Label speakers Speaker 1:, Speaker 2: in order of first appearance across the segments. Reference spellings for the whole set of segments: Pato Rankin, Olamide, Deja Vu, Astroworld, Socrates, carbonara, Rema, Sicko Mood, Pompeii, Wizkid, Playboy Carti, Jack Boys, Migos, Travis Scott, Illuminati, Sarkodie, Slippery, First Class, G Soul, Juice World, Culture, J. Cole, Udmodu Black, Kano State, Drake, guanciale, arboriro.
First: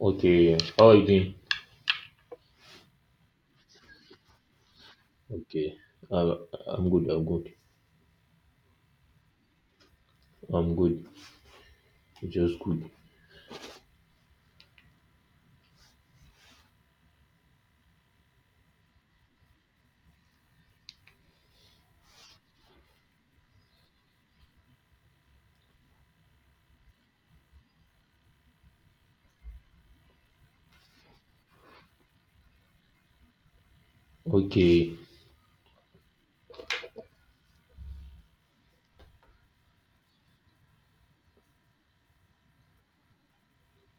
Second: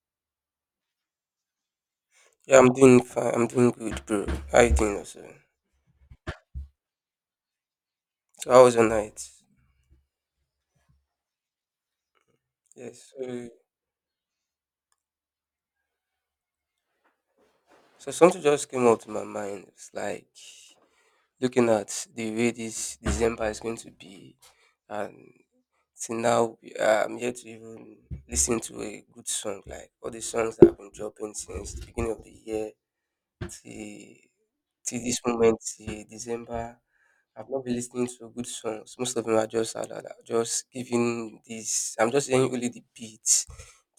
Speaker 1: Okay, how are you doing?
Speaker 2: Yeah, I'm doing fine. I'm doing good, bro. How you doing also?
Speaker 1: Okay, I'm, I'm good, I'm good,
Speaker 2: So how was your night?
Speaker 1: I'm good, just good.
Speaker 2: Yes. So, something just came up to my mind. It's like looking at the way this December is going to be, and I'm yet to even listen to a good song. Like all the songs that have been dropping since the beginning of the year, Till
Speaker 1: Okay,
Speaker 2: till this moment, till December, I've not been listening to good songs. Most of them are just alala, just giving this. I'm just hearing only the beats,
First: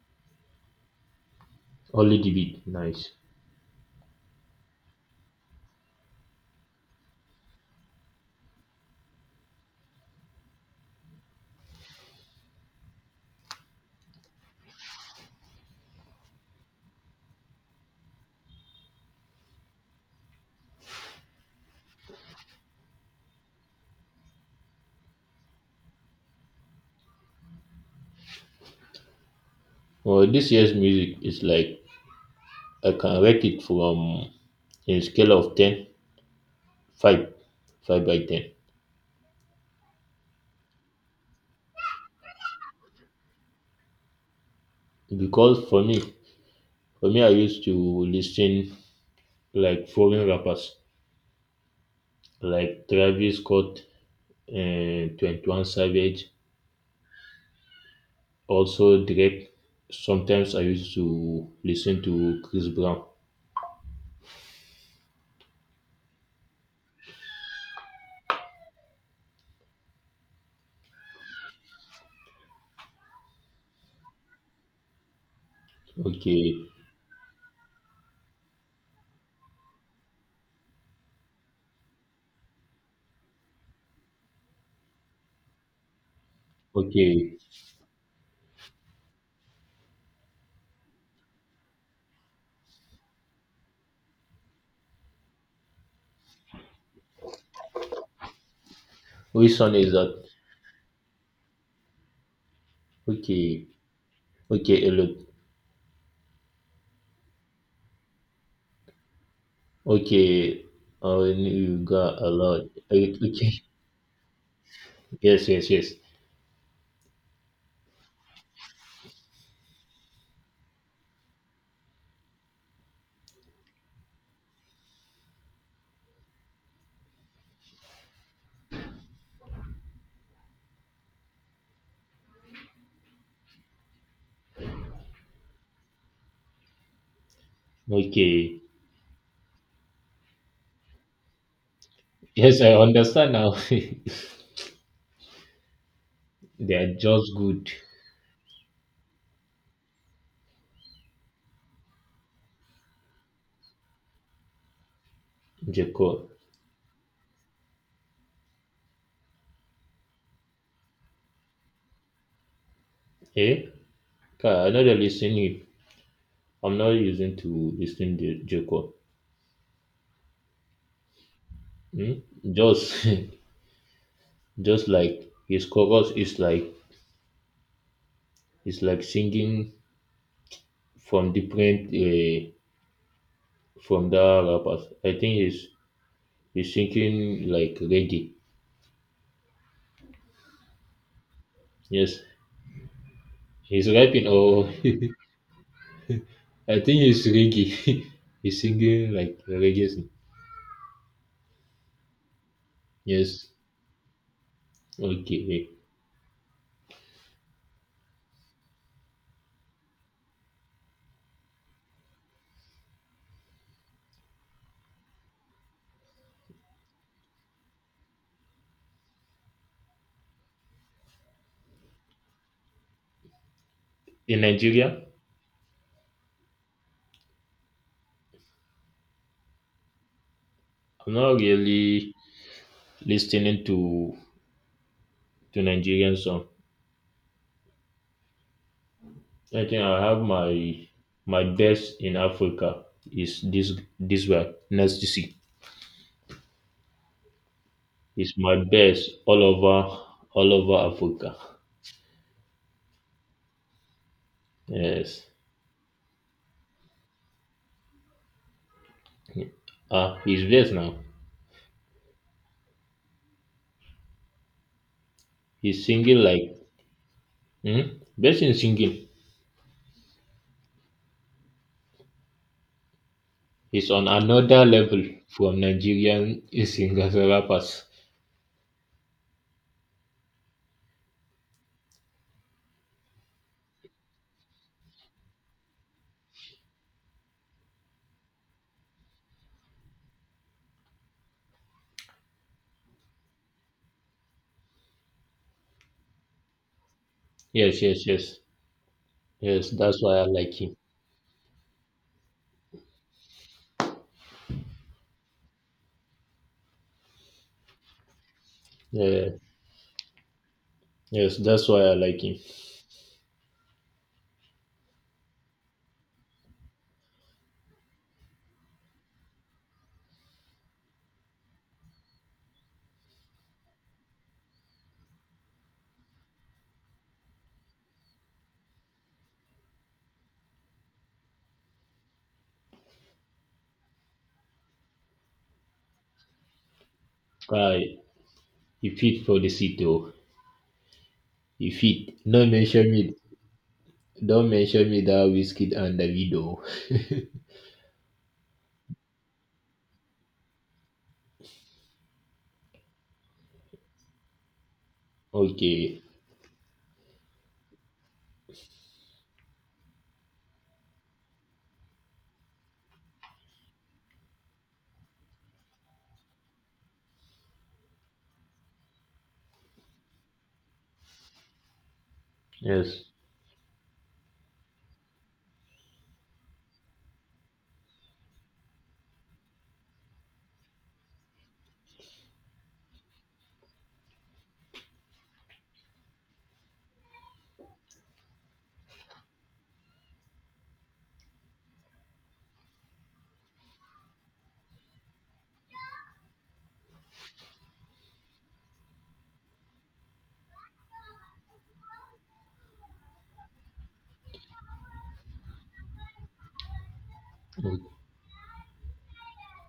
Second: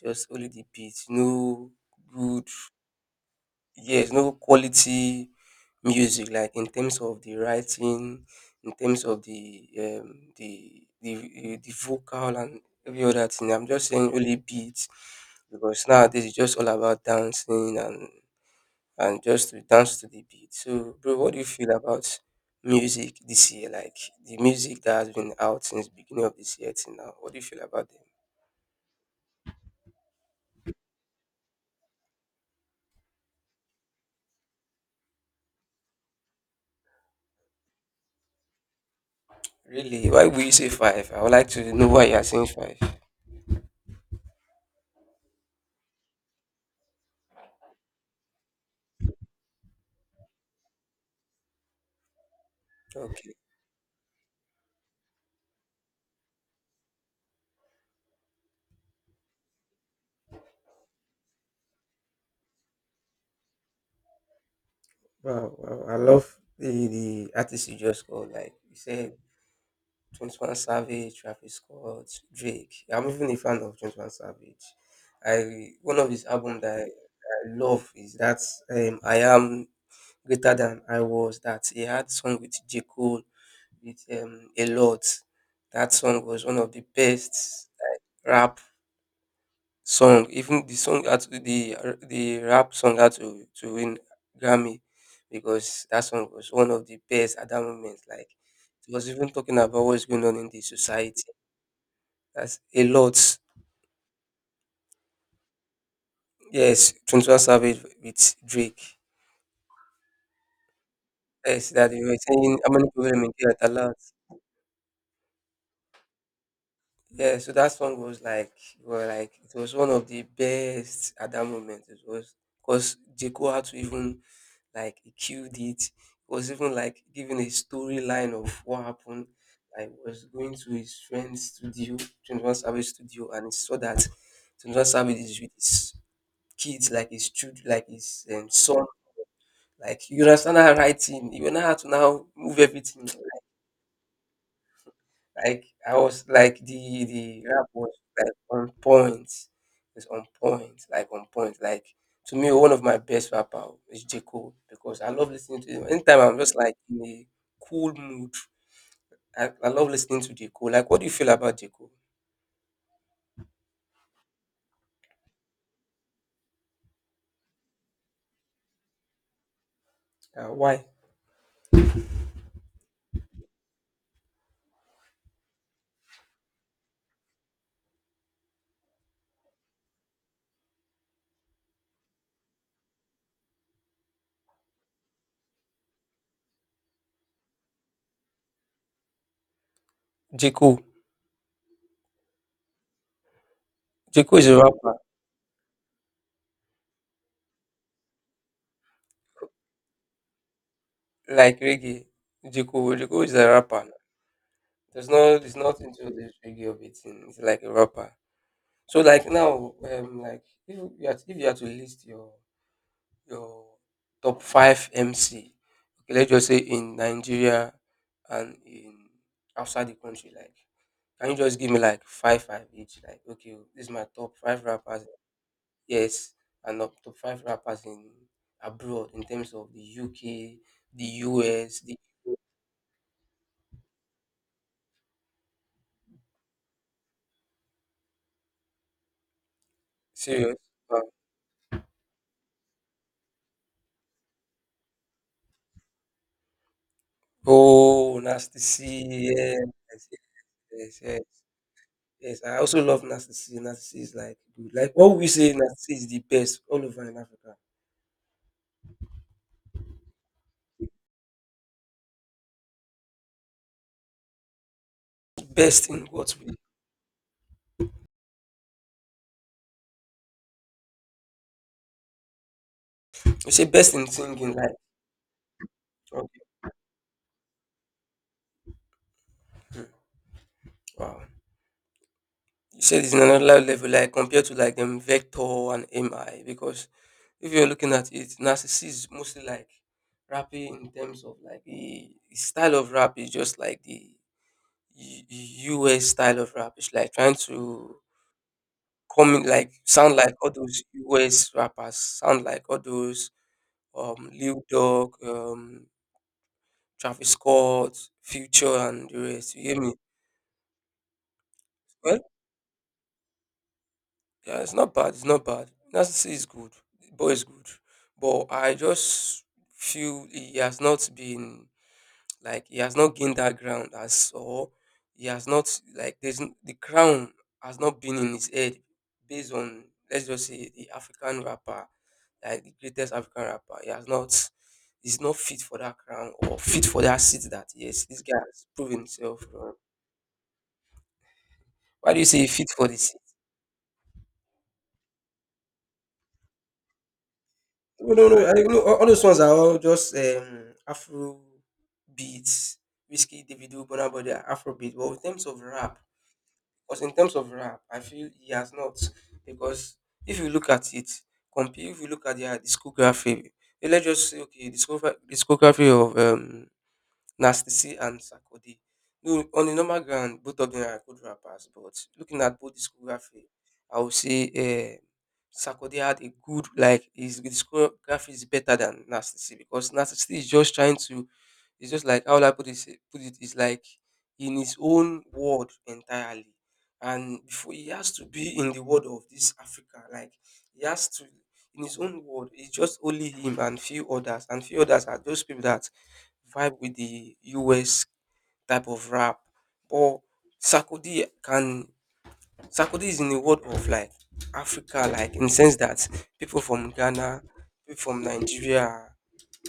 Speaker 2: just only the beats. No
Speaker 1: only the
Speaker 2: good,
Speaker 1: beat, nice.
Speaker 2: yes, no quality music. Like in terms of the writing, in terms of the the vocal and every other thing. I'm just saying only beats because nowadays it's just all about dancing and just to dance to the beat. So, bro, what do you feel about music this year? Like the music that has been out since beginning of this year till now. What do you feel about them?
Speaker 1: Well, this year's music is like I can rate it from a scale of 10, 5, 5 by 10.
Speaker 2: Really? Why would you say five? I would like to know why you are saying five.
Speaker 1: Because for me, I used to listen like foreign rappers like
Speaker 2: Okay.
Speaker 1: Travis Scott, and 21 Savage, also Drake. Sometimes I used to listen to Chris Brown.
Speaker 2: Wow, wow. I love the artist you just called. Like you said, 21 Savage, Travis Scott, Drake. I'm even a fan of 21 Savage. I one of his
Speaker 1: Okay,
Speaker 2: album that I love is that I am greater than I was, that he had song with J. Cole with a lot. That song was one of the
Speaker 1: okay,
Speaker 2: best, like, rap song. Even the song had to, the rap song had to win Grammy because that song was one of the best at that moment. Like it was even talking
Speaker 1: which one
Speaker 2: about
Speaker 1: is
Speaker 2: what's
Speaker 1: that?
Speaker 2: going on in the society. That's a lot.
Speaker 1: Okay, okay, a lot.
Speaker 2: Yes, 21 Savage with Drake.
Speaker 1: Okay, I
Speaker 2: Yes,
Speaker 1: you
Speaker 2: that they
Speaker 1: got
Speaker 2: were
Speaker 1: a
Speaker 2: saying
Speaker 1: lot.
Speaker 2: how many people
Speaker 1: Okay,
Speaker 2: in
Speaker 1: okay.
Speaker 2: Nigeria at allowed.
Speaker 1: Yes, yes, yes.
Speaker 2: Yeah, so that song was like, well, like it was one of the best at that moment. It was because Jeko had to even like he killed it. It was even like giving a storyline of what happened. I was going to his friend's studio, 21 Savage studio, and he saw that 21 Savage is with his kids, like his children, like his
Speaker 1: Okay,
Speaker 2: son. Like you understand that writing, you now have to now move
Speaker 1: yes, I
Speaker 2: everything.
Speaker 1: understand now. They
Speaker 2: Like I was like
Speaker 1: are
Speaker 2: the
Speaker 1: just
Speaker 2: the
Speaker 1: good,
Speaker 2: rap was like on point. It's on point. Like to me, one of my best rapper is J. Cole because I love listening to him. Anytime
Speaker 1: Jacob.
Speaker 2: I'm just like in a cool mood, I love listening to J. Cole. Like, what do you feel about J. Cole?
Speaker 1: Eh? I know they're listening. I'm not using to listen to Jacob.
Speaker 2: Why?
Speaker 1: Hmm? Just, just like his chorus is like it's like singing from different from the rappers. I think it's He's thinking like reggae.
Speaker 2: J. Cole.
Speaker 1: Yes, he's
Speaker 2: J.
Speaker 1: rapping
Speaker 2: Cole is a
Speaker 1: or
Speaker 2: rapper.
Speaker 1: I think he's reggae. He's singing like reggae song.
Speaker 2: Like reggae. J. Cole is a
Speaker 1: Yes.
Speaker 2: rapper. There's no,
Speaker 1: Okay,
Speaker 2: it's
Speaker 1: hey.
Speaker 2: not into the reggae of it. It's like a rapper. So like now, like if you had to list your top 5 MC, okay, let's just say in Nigeria and in outside the country, like, can you just give me like five each? Like, okay, oh, this is my top
Speaker 1: In
Speaker 2: five rappers,
Speaker 1: Nigeria,
Speaker 2: yes, and top five rappers in abroad in terms of the UK, the
Speaker 1: I'm not
Speaker 2: US, the
Speaker 1: really listening to Nigerian song. I think I have
Speaker 2: serious.
Speaker 1: my
Speaker 2: Wow.
Speaker 1: best in Africa is this guy Nasty C.
Speaker 2: Oh,
Speaker 1: It's my
Speaker 2: Nasty C,
Speaker 1: best all
Speaker 2: yes,
Speaker 1: over
Speaker 2: yes, yes, yes.
Speaker 1: Africa.
Speaker 2: Yes, I also love Nasty C. Nasty C is like good. Like what we
Speaker 1: Yes.
Speaker 2: say, Nasty C is the best all over in Africa.
Speaker 1: Ah, he's best now. He's
Speaker 2: Best in
Speaker 1: singing
Speaker 2: what way?
Speaker 1: like hmm? best in singing.
Speaker 2: You say
Speaker 1: He's
Speaker 2: best in
Speaker 1: on
Speaker 2: singing,
Speaker 1: another
Speaker 2: like
Speaker 1: level from Nigerian
Speaker 2: okay.
Speaker 1: singers rappers.
Speaker 2: Mm, wow. You said it's in another level, like compared to like them Vector and MI, because if you're looking at it, Narcissus is mostly like rapping in terms of like the style of rap is just like the US style of rap. It's like trying
Speaker 1: Yes,
Speaker 2: to
Speaker 1: yes, yes.
Speaker 2: come in,
Speaker 1: Yes,
Speaker 2: like
Speaker 1: that's
Speaker 2: sound
Speaker 1: why I
Speaker 2: like all
Speaker 1: like him.
Speaker 2: those US rappers, sound like all those Lil Dog, Travis Scott, Future and the
Speaker 1: Yeah,
Speaker 2: rest. You hear me?
Speaker 1: yes, that's why I like
Speaker 2: Well,
Speaker 1: him.
Speaker 2: yeah, it's not bad. It's not bad. Nancy is good. The boy is good. But I just feel he has not been, like he has not gained that ground as, or he has not, like there's the crown has not been in his head, based on, let's just say, the African rapper, like the greatest African rapper. He has not, he's not fit for that crown or fit for that seat, that
Speaker 1: I
Speaker 2: yes, this guy has
Speaker 1: He
Speaker 2: proven
Speaker 1: fit for
Speaker 2: himself,
Speaker 1: the
Speaker 2: you know.
Speaker 1: city. Oh. He
Speaker 2: Why do you
Speaker 1: fit.
Speaker 2: say he
Speaker 1: Don't
Speaker 2: fit for
Speaker 1: mention me.
Speaker 2: this?
Speaker 1: Don't mention me that whiskey and the video.
Speaker 2: No, no, no. I think no, all those ones are all just Afro beats, Whiskey, Davido, Burna Boy, they are Afro beats. But in terms of rap,
Speaker 1: Okay.
Speaker 2: because in terms of rap, I feel he has not. Because if you look at it, compare, if you look at their discography, eh, let's just say okay, discography of Nasty and Sarkodie. No, on a normal ground, both of them are good rappers, but looking at both
Speaker 1: Yes.
Speaker 2: discography, I would say Sarkodie had a good, like, his discography is better than Nastisi because Nastisi is just trying to, it's just like, how will I put it, is like in his own world entirely. And before he has to be in the world of this Africa, like, he has to, in his own world, it's just only him and few others are those people that vibe with the US type of rap. But Sarkodie can Sarkodie is in the world of like Africa, like in the sense that people from Ghana,
Speaker 1: Mm.
Speaker 2: people from Nigeria are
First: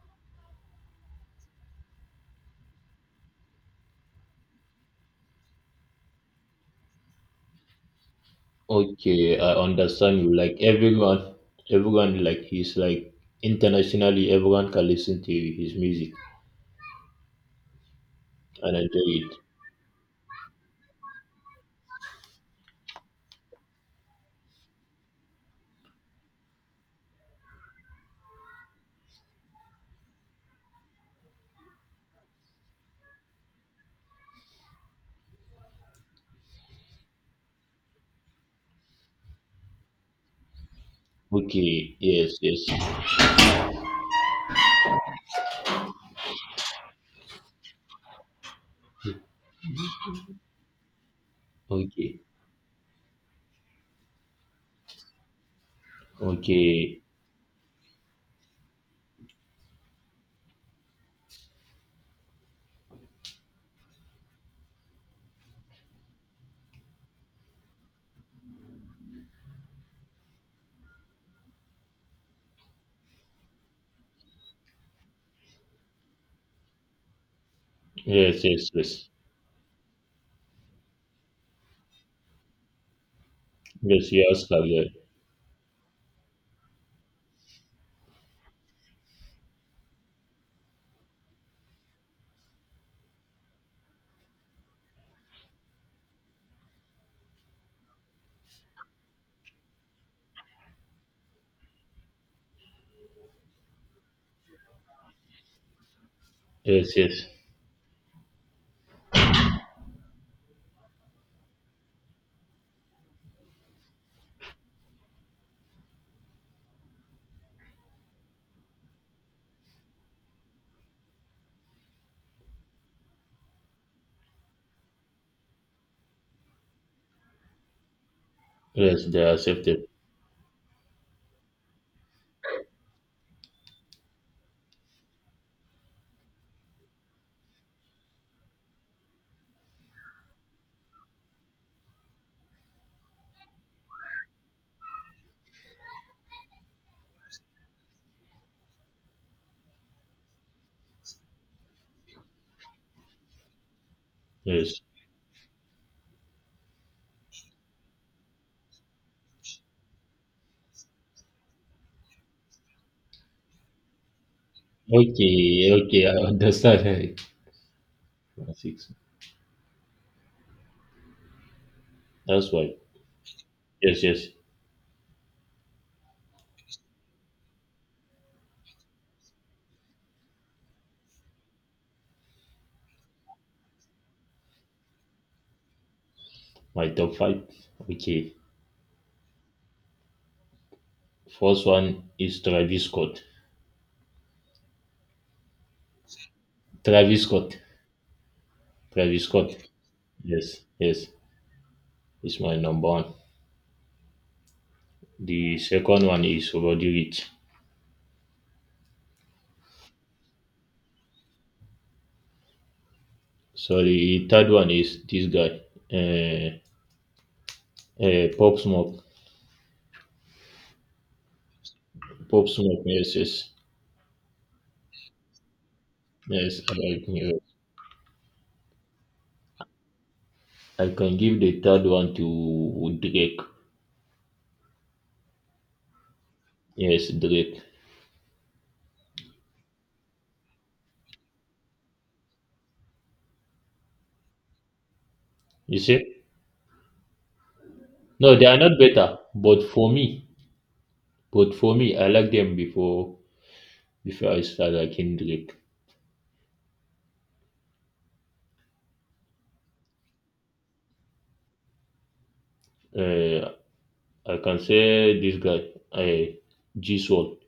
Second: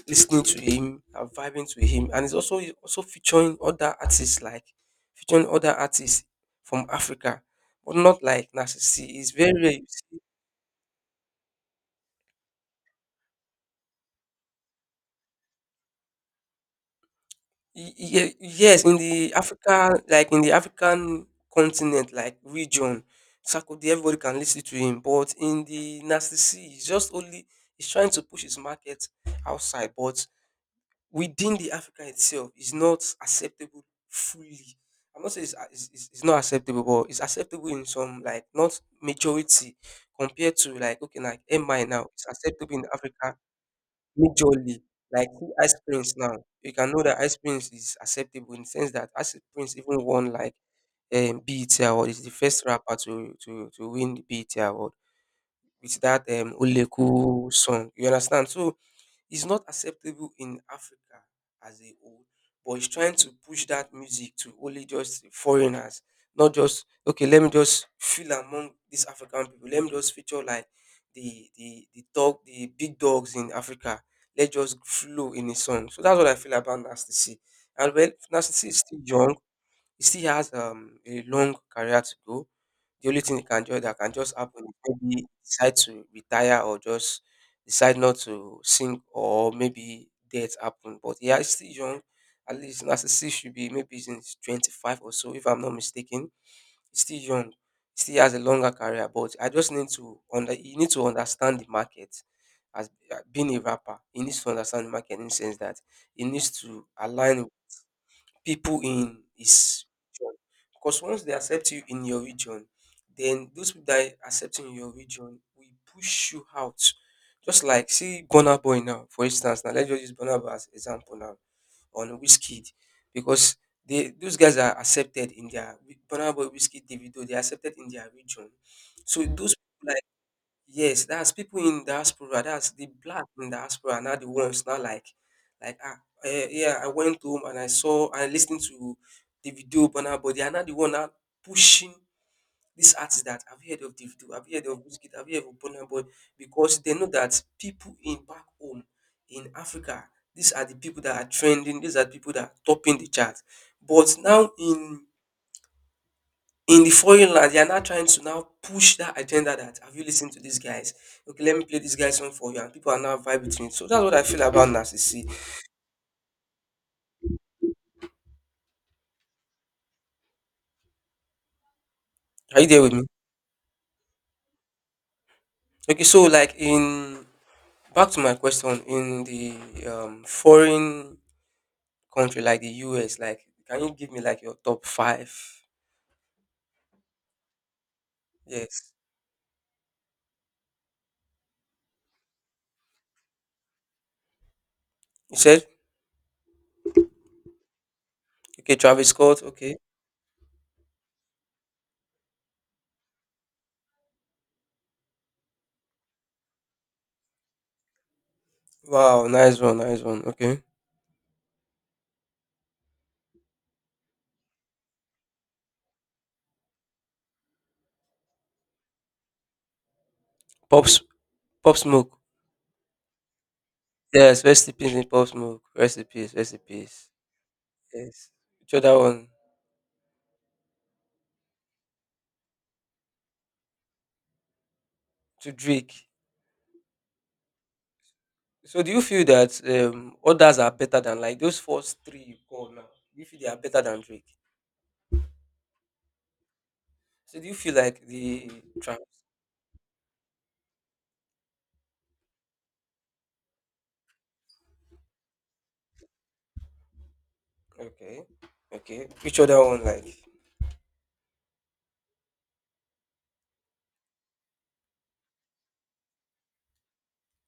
Speaker 2: listening to him, are vibing to him, and he's also featuring other artists like featuring other artists from Africa, but not like Nasty C. It's
Speaker 1: Okay,
Speaker 2: very
Speaker 1: I
Speaker 2: rare.
Speaker 1: understand you. Like everyone, like he's like internationally everyone can listen to his music
Speaker 2: Y- ye-
Speaker 1: and
Speaker 2: yes,
Speaker 1: enjoy
Speaker 2: in the
Speaker 1: it.
Speaker 2: Africa, like in the African continent, like region, Sarkozy, everybody can listen to him. But in the Nasty C, he's just only he's trying to push his market outside, but within the Africa itself, it's not acceptable fully. I'm not saying it's not acceptable, but it's acceptable in some, like not majority compared to like okay, like MI
Speaker 1: Okay,
Speaker 2: now, it's
Speaker 1: yes, yes.
Speaker 2: acceptable in Africa Majorly, like see aspirins now, you can know that Ice aspirins is acceptable in the sense that Ice aspirins even won like BET award. It's
Speaker 1: Okay.
Speaker 2: the first rapper to win the BET award with that
Speaker 1: Okay.
Speaker 2: Oleku song. You understand? So it's not acceptable in Africa as a whole, but he's trying to push that music to only just foreigners, not just okay, let me just feel among these African people. Let me just feature like the dog the big dogs in Africa. Let's just flow in his song. So that's what I feel about Nasty C. And well,
Speaker 1: Yes,
Speaker 2: Nasty C
Speaker 1: yes,
Speaker 2: is still
Speaker 1: yes.
Speaker 2: young. He still has a long career to go. The only thing he can do that
Speaker 1: Yes,
Speaker 2: can
Speaker 1: you
Speaker 2: just
Speaker 1: asked
Speaker 2: happen is
Speaker 1: earlier.
Speaker 2: maybe decide to retire or just decide not to sing or maybe death happen. But yeah, he's still young. At least Narcissist should be, maybe he's in his 25 or so, if I'm not mistaken. He's still young. He still has a longer career. But I just need to under, you need to understand the market as being a rapper. He needs to understand the market in the sense that he needs to
Speaker 1: Yes, yes.
Speaker 2: align people in his region. Because once they accept you in your region, then those people that accept you in your region will push you out. Just like see Burna Boy now, for instance. Now let's just use Burna Boy as example now on Wizkid because they those guys are accepted in their Burna Boy, Wizkid, Davido. They are accepted in their region.
Speaker 1: Yes,
Speaker 2: So
Speaker 1: they are
Speaker 2: those
Speaker 1: accepted.
Speaker 2: people, yes, that's people in diaspora. That's the black in diaspora are now the ones now like ah, eh, yeah. I went home and I saw and I listened to the video Burna Boy. They are not the one now pushing this artist, that have you heard of Davido? Have you heard of Wizkid? Have you heard of Burna Boy? Because they know that people in back home in Africa, these are the people that are trending. These are the people that are topping the chart. But now
Speaker 1: Yes.
Speaker 2: in the foreign land, they are now trying to now push that agenda that have you listened to these guys? Okay, let me play this guy's song for you, and people are now vibing to it. So that's what I feel about narcissism.
Speaker 1: Okay, okay, I understand. Six. That's
Speaker 2: Are you
Speaker 1: why.
Speaker 2: there with me?
Speaker 1: Yes, yes.
Speaker 2: Okay, so like in back to my question, in the foreign country like the US, like can you give me like your top five?
Speaker 1: My top five. Okay.
Speaker 2: Yes,
Speaker 1: First one is Travis Scott.
Speaker 2: you said
Speaker 1: Travis Scott.
Speaker 2: okay, Travis
Speaker 1: Travis
Speaker 2: Scott.
Speaker 1: Scott.
Speaker 2: Okay,
Speaker 1: Yes, yes. It's my number one. The second one is Roddy Rich.
Speaker 2: wow, nice one, nice one. Okay,
Speaker 1: So the third one is this guy. Uh, Pop Smoke.
Speaker 2: pops, pop smoke.
Speaker 1: Pop Smoke, yes, yes.
Speaker 2: Yes, rest in peace, in pop smoke. Rest in peace, rest in
Speaker 1: Yes,
Speaker 2: peace. Yes, which other one?
Speaker 1: I can give the third one to Drake.
Speaker 2: To Drake.
Speaker 1: Yes, Drake.
Speaker 2: So do you feel that others are better than those first three you call now? Do you feel they are better than Drake?
Speaker 1: You see?
Speaker 2: So do you feel like
Speaker 1: No, they
Speaker 2: the
Speaker 1: are not
Speaker 2: trap?
Speaker 1: better, but for me, I like them before I start liking Drake.
Speaker 2: Okay, okay. Which other one like?
Speaker 1: Uh, I can say this guy, G Soul,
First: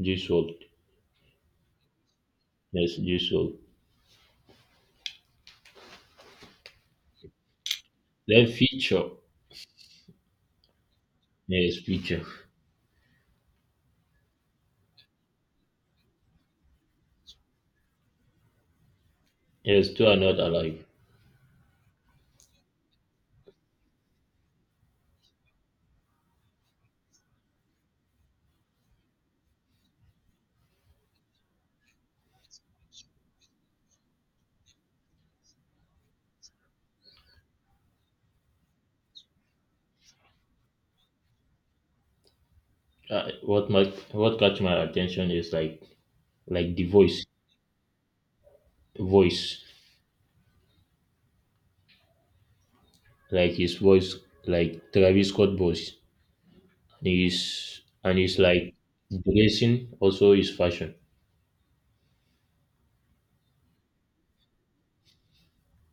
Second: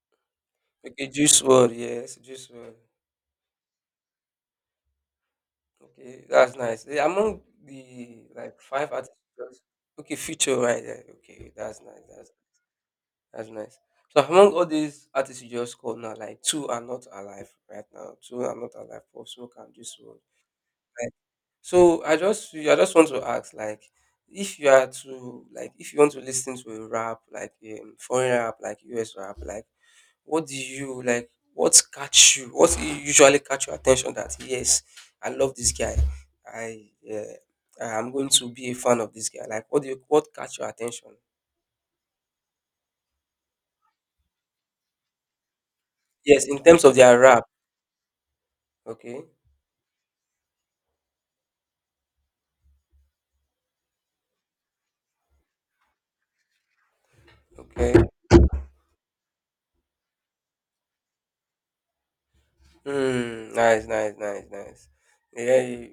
Speaker 1: G Soul.
Speaker 2: Okay, Juice World. Yes, Juice World.
Speaker 1: Yes, G Soul.
Speaker 2: Okay, that's nice. Eh, among the
Speaker 1: Then
Speaker 2: like five
Speaker 1: Feature.
Speaker 2: artists, okay, Future right there. Okay,
Speaker 1: Yes,
Speaker 2: that's nice.
Speaker 1: Feature.
Speaker 2: That's nice. So among all these artists you just called now, like two are not alive right now. Two are not alive. Pop Smoke and
Speaker 1: Yes,
Speaker 2: Juice
Speaker 1: two are
Speaker 2: World.
Speaker 1: not alike.
Speaker 2: Like, so I just want to ask, like, if you are to like if you want to listen to a rap, like foreign rap, like US rap, like what do you like? What catch you? Usually catch your attention? That yes, I love this guy. I I'm going to be a fan of this guy. Like, what catch your attention?
Speaker 1: Uh, what my what catch my attention is like
Speaker 2: Yes, in terms
Speaker 1: the
Speaker 2: of their
Speaker 1: voice,
Speaker 2: rap. Okay,
Speaker 1: voice. Like his voice like Travis Scott voice and his
Speaker 2: okay.
Speaker 1: and his like dressing also his fashion.
Speaker 2: Hmm. Nice, nice, nice, nice. Yeah,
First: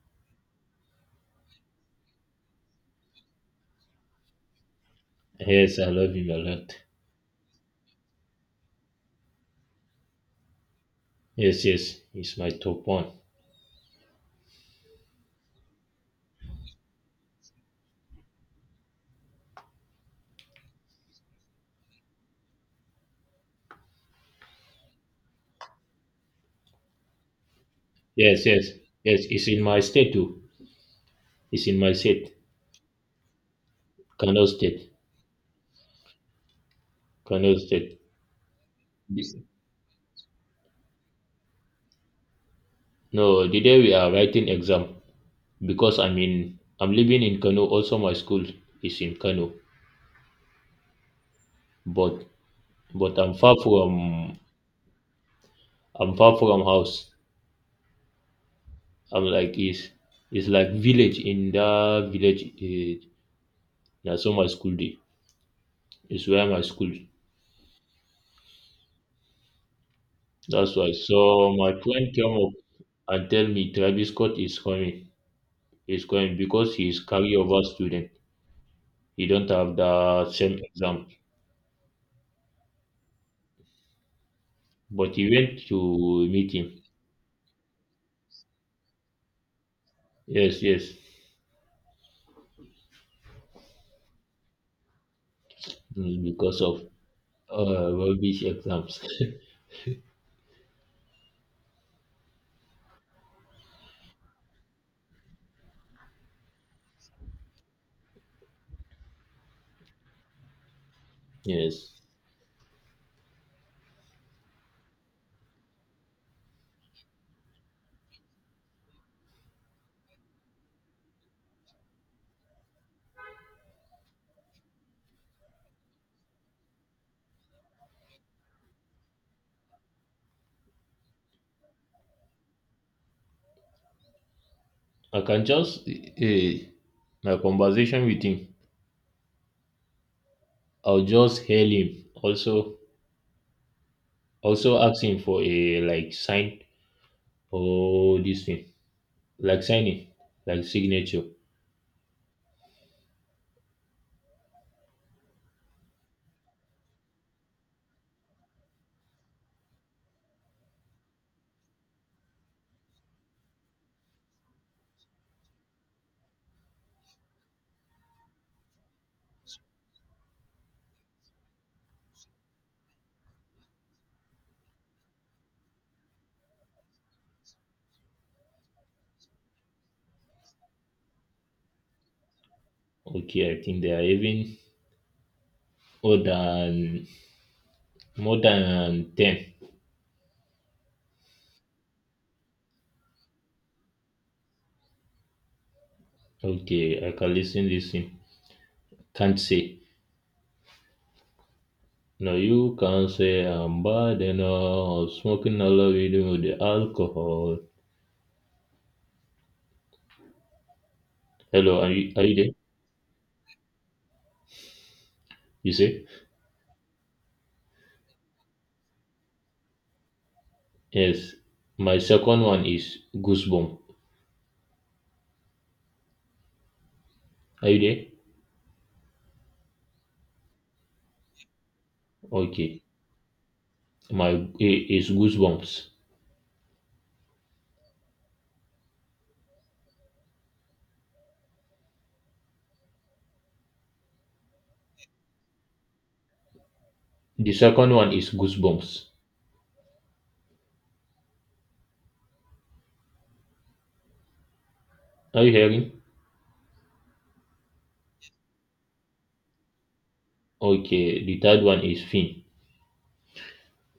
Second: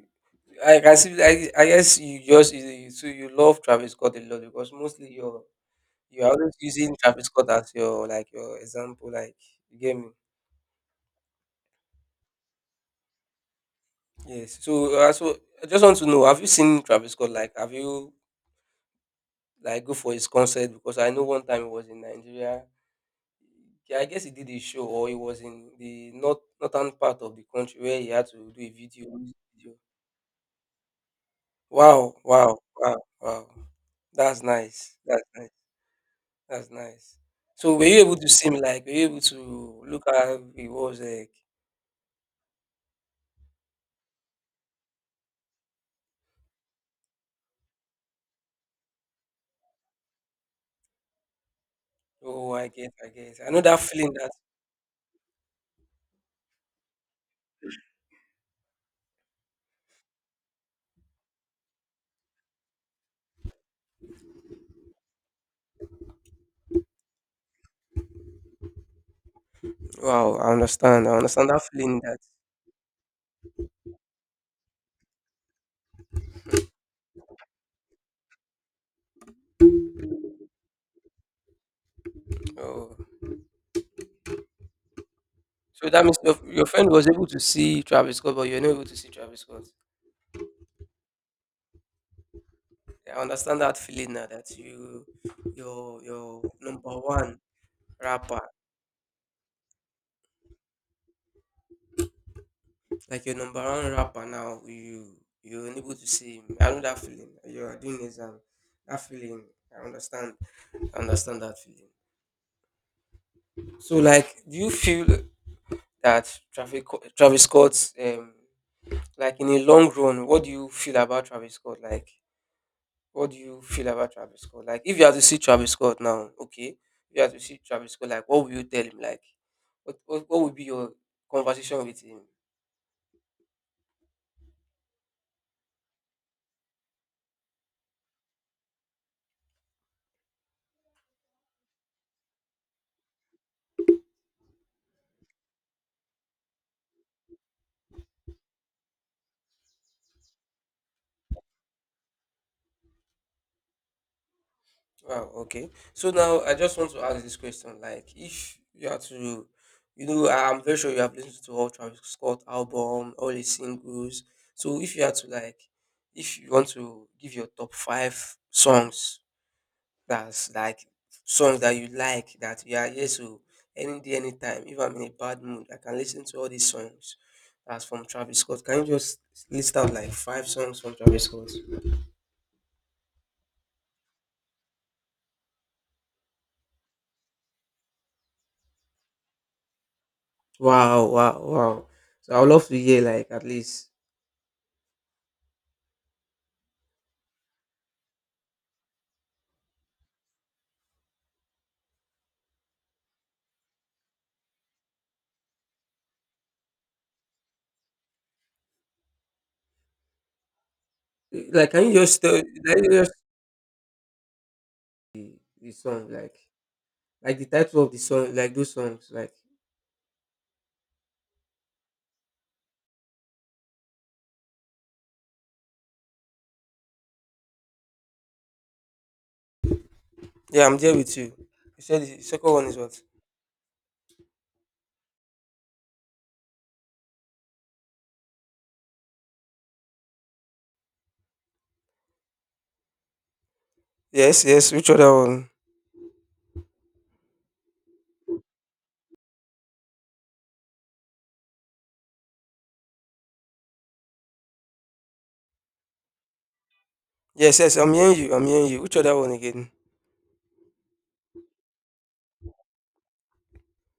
Speaker 2: I can see. I guess so you love Travis Scott a lot because mostly
Speaker 1: Yes, I love
Speaker 2: you're
Speaker 1: him a
Speaker 2: always
Speaker 1: lot.
Speaker 2: using Travis Scott as your like your example. Like you get me?
Speaker 1: Yes, yes, he's my top one.
Speaker 2: Yes. So so I just want to know: have you seen Travis Scott? Like, have you like go for his concert? Because I know one time he was in Nigeria. Yeah, I guess he did a show, or he was in the northern part of the country where he had to
Speaker 1: Yes,
Speaker 2: do a
Speaker 1: yes,
Speaker 2: video.
Speaker 1: yes, it's in
Speaker 2: Video.
Speaker 1: my state too. It's in my
Speaker 2: Wow!
Speaker 1: state,
Speaker 2: Wow! Wow! Wow! That's
Speaker 1: Kano State,
Speaker 2: nice. That's nice. That's nice.
Speaker 1: Kano
Speaker 2: So were you
Speaker 1: State.
Speaker 2: able to see him, like, were you able
Speaker 1: This-
Speaker 2: to look at how he was like,
Speaker 1: No, the day we are writing exam because I'm living in Kano. Also, my school is in Kano, but
Speaker 2: "Oh, I get, I
Speaker 1: but I'm
Speaker 2: get." I
Speaker 1: far
Speaker 2: know that feeling that
Speaker 1: from I'm far from house. I'm like it's like village in that village. Eh, na so my school day. It's where my school.
Speaker 2: wow, I
Speaker 1: That's why.
Speaker 2: understand. I understand
Speaker 1: So
Speaker 2: that
Speaker 1: my
Speaker 2: feeling
Speaker 1: friend
Speaker 2: that
Speaker 1: came up and tell me Travis Scott is coming. He's coming because he's carryover student. He don't have the same exam.
Speaker 2: oh.
Speaker 1: But he went
Speaker 2: So that means
Speaker 1: to meet
Speaker 2: your
Speaker 1: him.
Speaker 2: friend was able to see Travis Scott, but you're not able to see Travis Scott.
Speaker 1: Yes, yes.
Speaker 2: I understand that feeling now that you
Speaker 1: Mm,
Speaker 2: your
Speaker 1: Because of
Speaker 2: number one rapper,
Speaker 1: rubbish exams.
Speaker 2: like your number one rapper now, you're unable to see him. I know that feeling. You're doing exam. That feeling. I understand. I understand that feeling.
Speaker 1: Yes.
Speaker 2: So, like, do you feel that Travis Scott's like in a long run? What do you feel about Travis Scott? Like, what do you feel about Travis Scott? Like, if you had to see Travis Scott now, okay, if you had to see Travis Scott, like, what would you tell him? Like, what would be your conversation with him?
Speaker 1: I can just my conversation with him. I'll just hail him. Also, asking for a like sign or this thing, like signing, like signature.
Speaker 2: Wow, okay. So now I just want to ask this question. Like, if you are to, you know, I'm very sure you have listened to all Travis Scott album, all his singles. So if you are to like, if you want to give your top five songs, that's like songs that you like, that you are here to any day, anytime. If I'm in a bad mood, I can listen to all these songs. That's from Travis Scott. Can you just list out like five songs from Travis Scott?
Speaker 1: Okay, I think they are even more than 10.
Speaker 2: Wow, wow, wow. So I would love to hear like at least
Speaker 1: Okay, I can listen. Can't say. No, you can't say I'm bad enough. Smoking a lot with the alcohol.
Speaker 2: like,
Speaker 1: Hello,
Speaker 2: can you just
Speaker 1: are you
Speaker 2: tell?
Speaker 1: there?
Speaker 2: Can you just the
Speaker 1: You say?
Speaker 2: song like the title of the song like those songs like?
Speaker 1: Yes. My second one is goosebump. Are you there?
Speaker 2: Yeah, I'm there with you. You said the second one is
Speaker 1: Okay.
Speaker 2: what?
Speaker 1: My is goosebumps.
Speaker 2: Yes, yes. Which other one?
Speaker 1: The second one is goosebumps. Are you hearing?
Speaker 2: Yes, yes. I'm hearing you. I'm hearing you. Which other one again?
Speaker 1: Okay, the third one is Finn.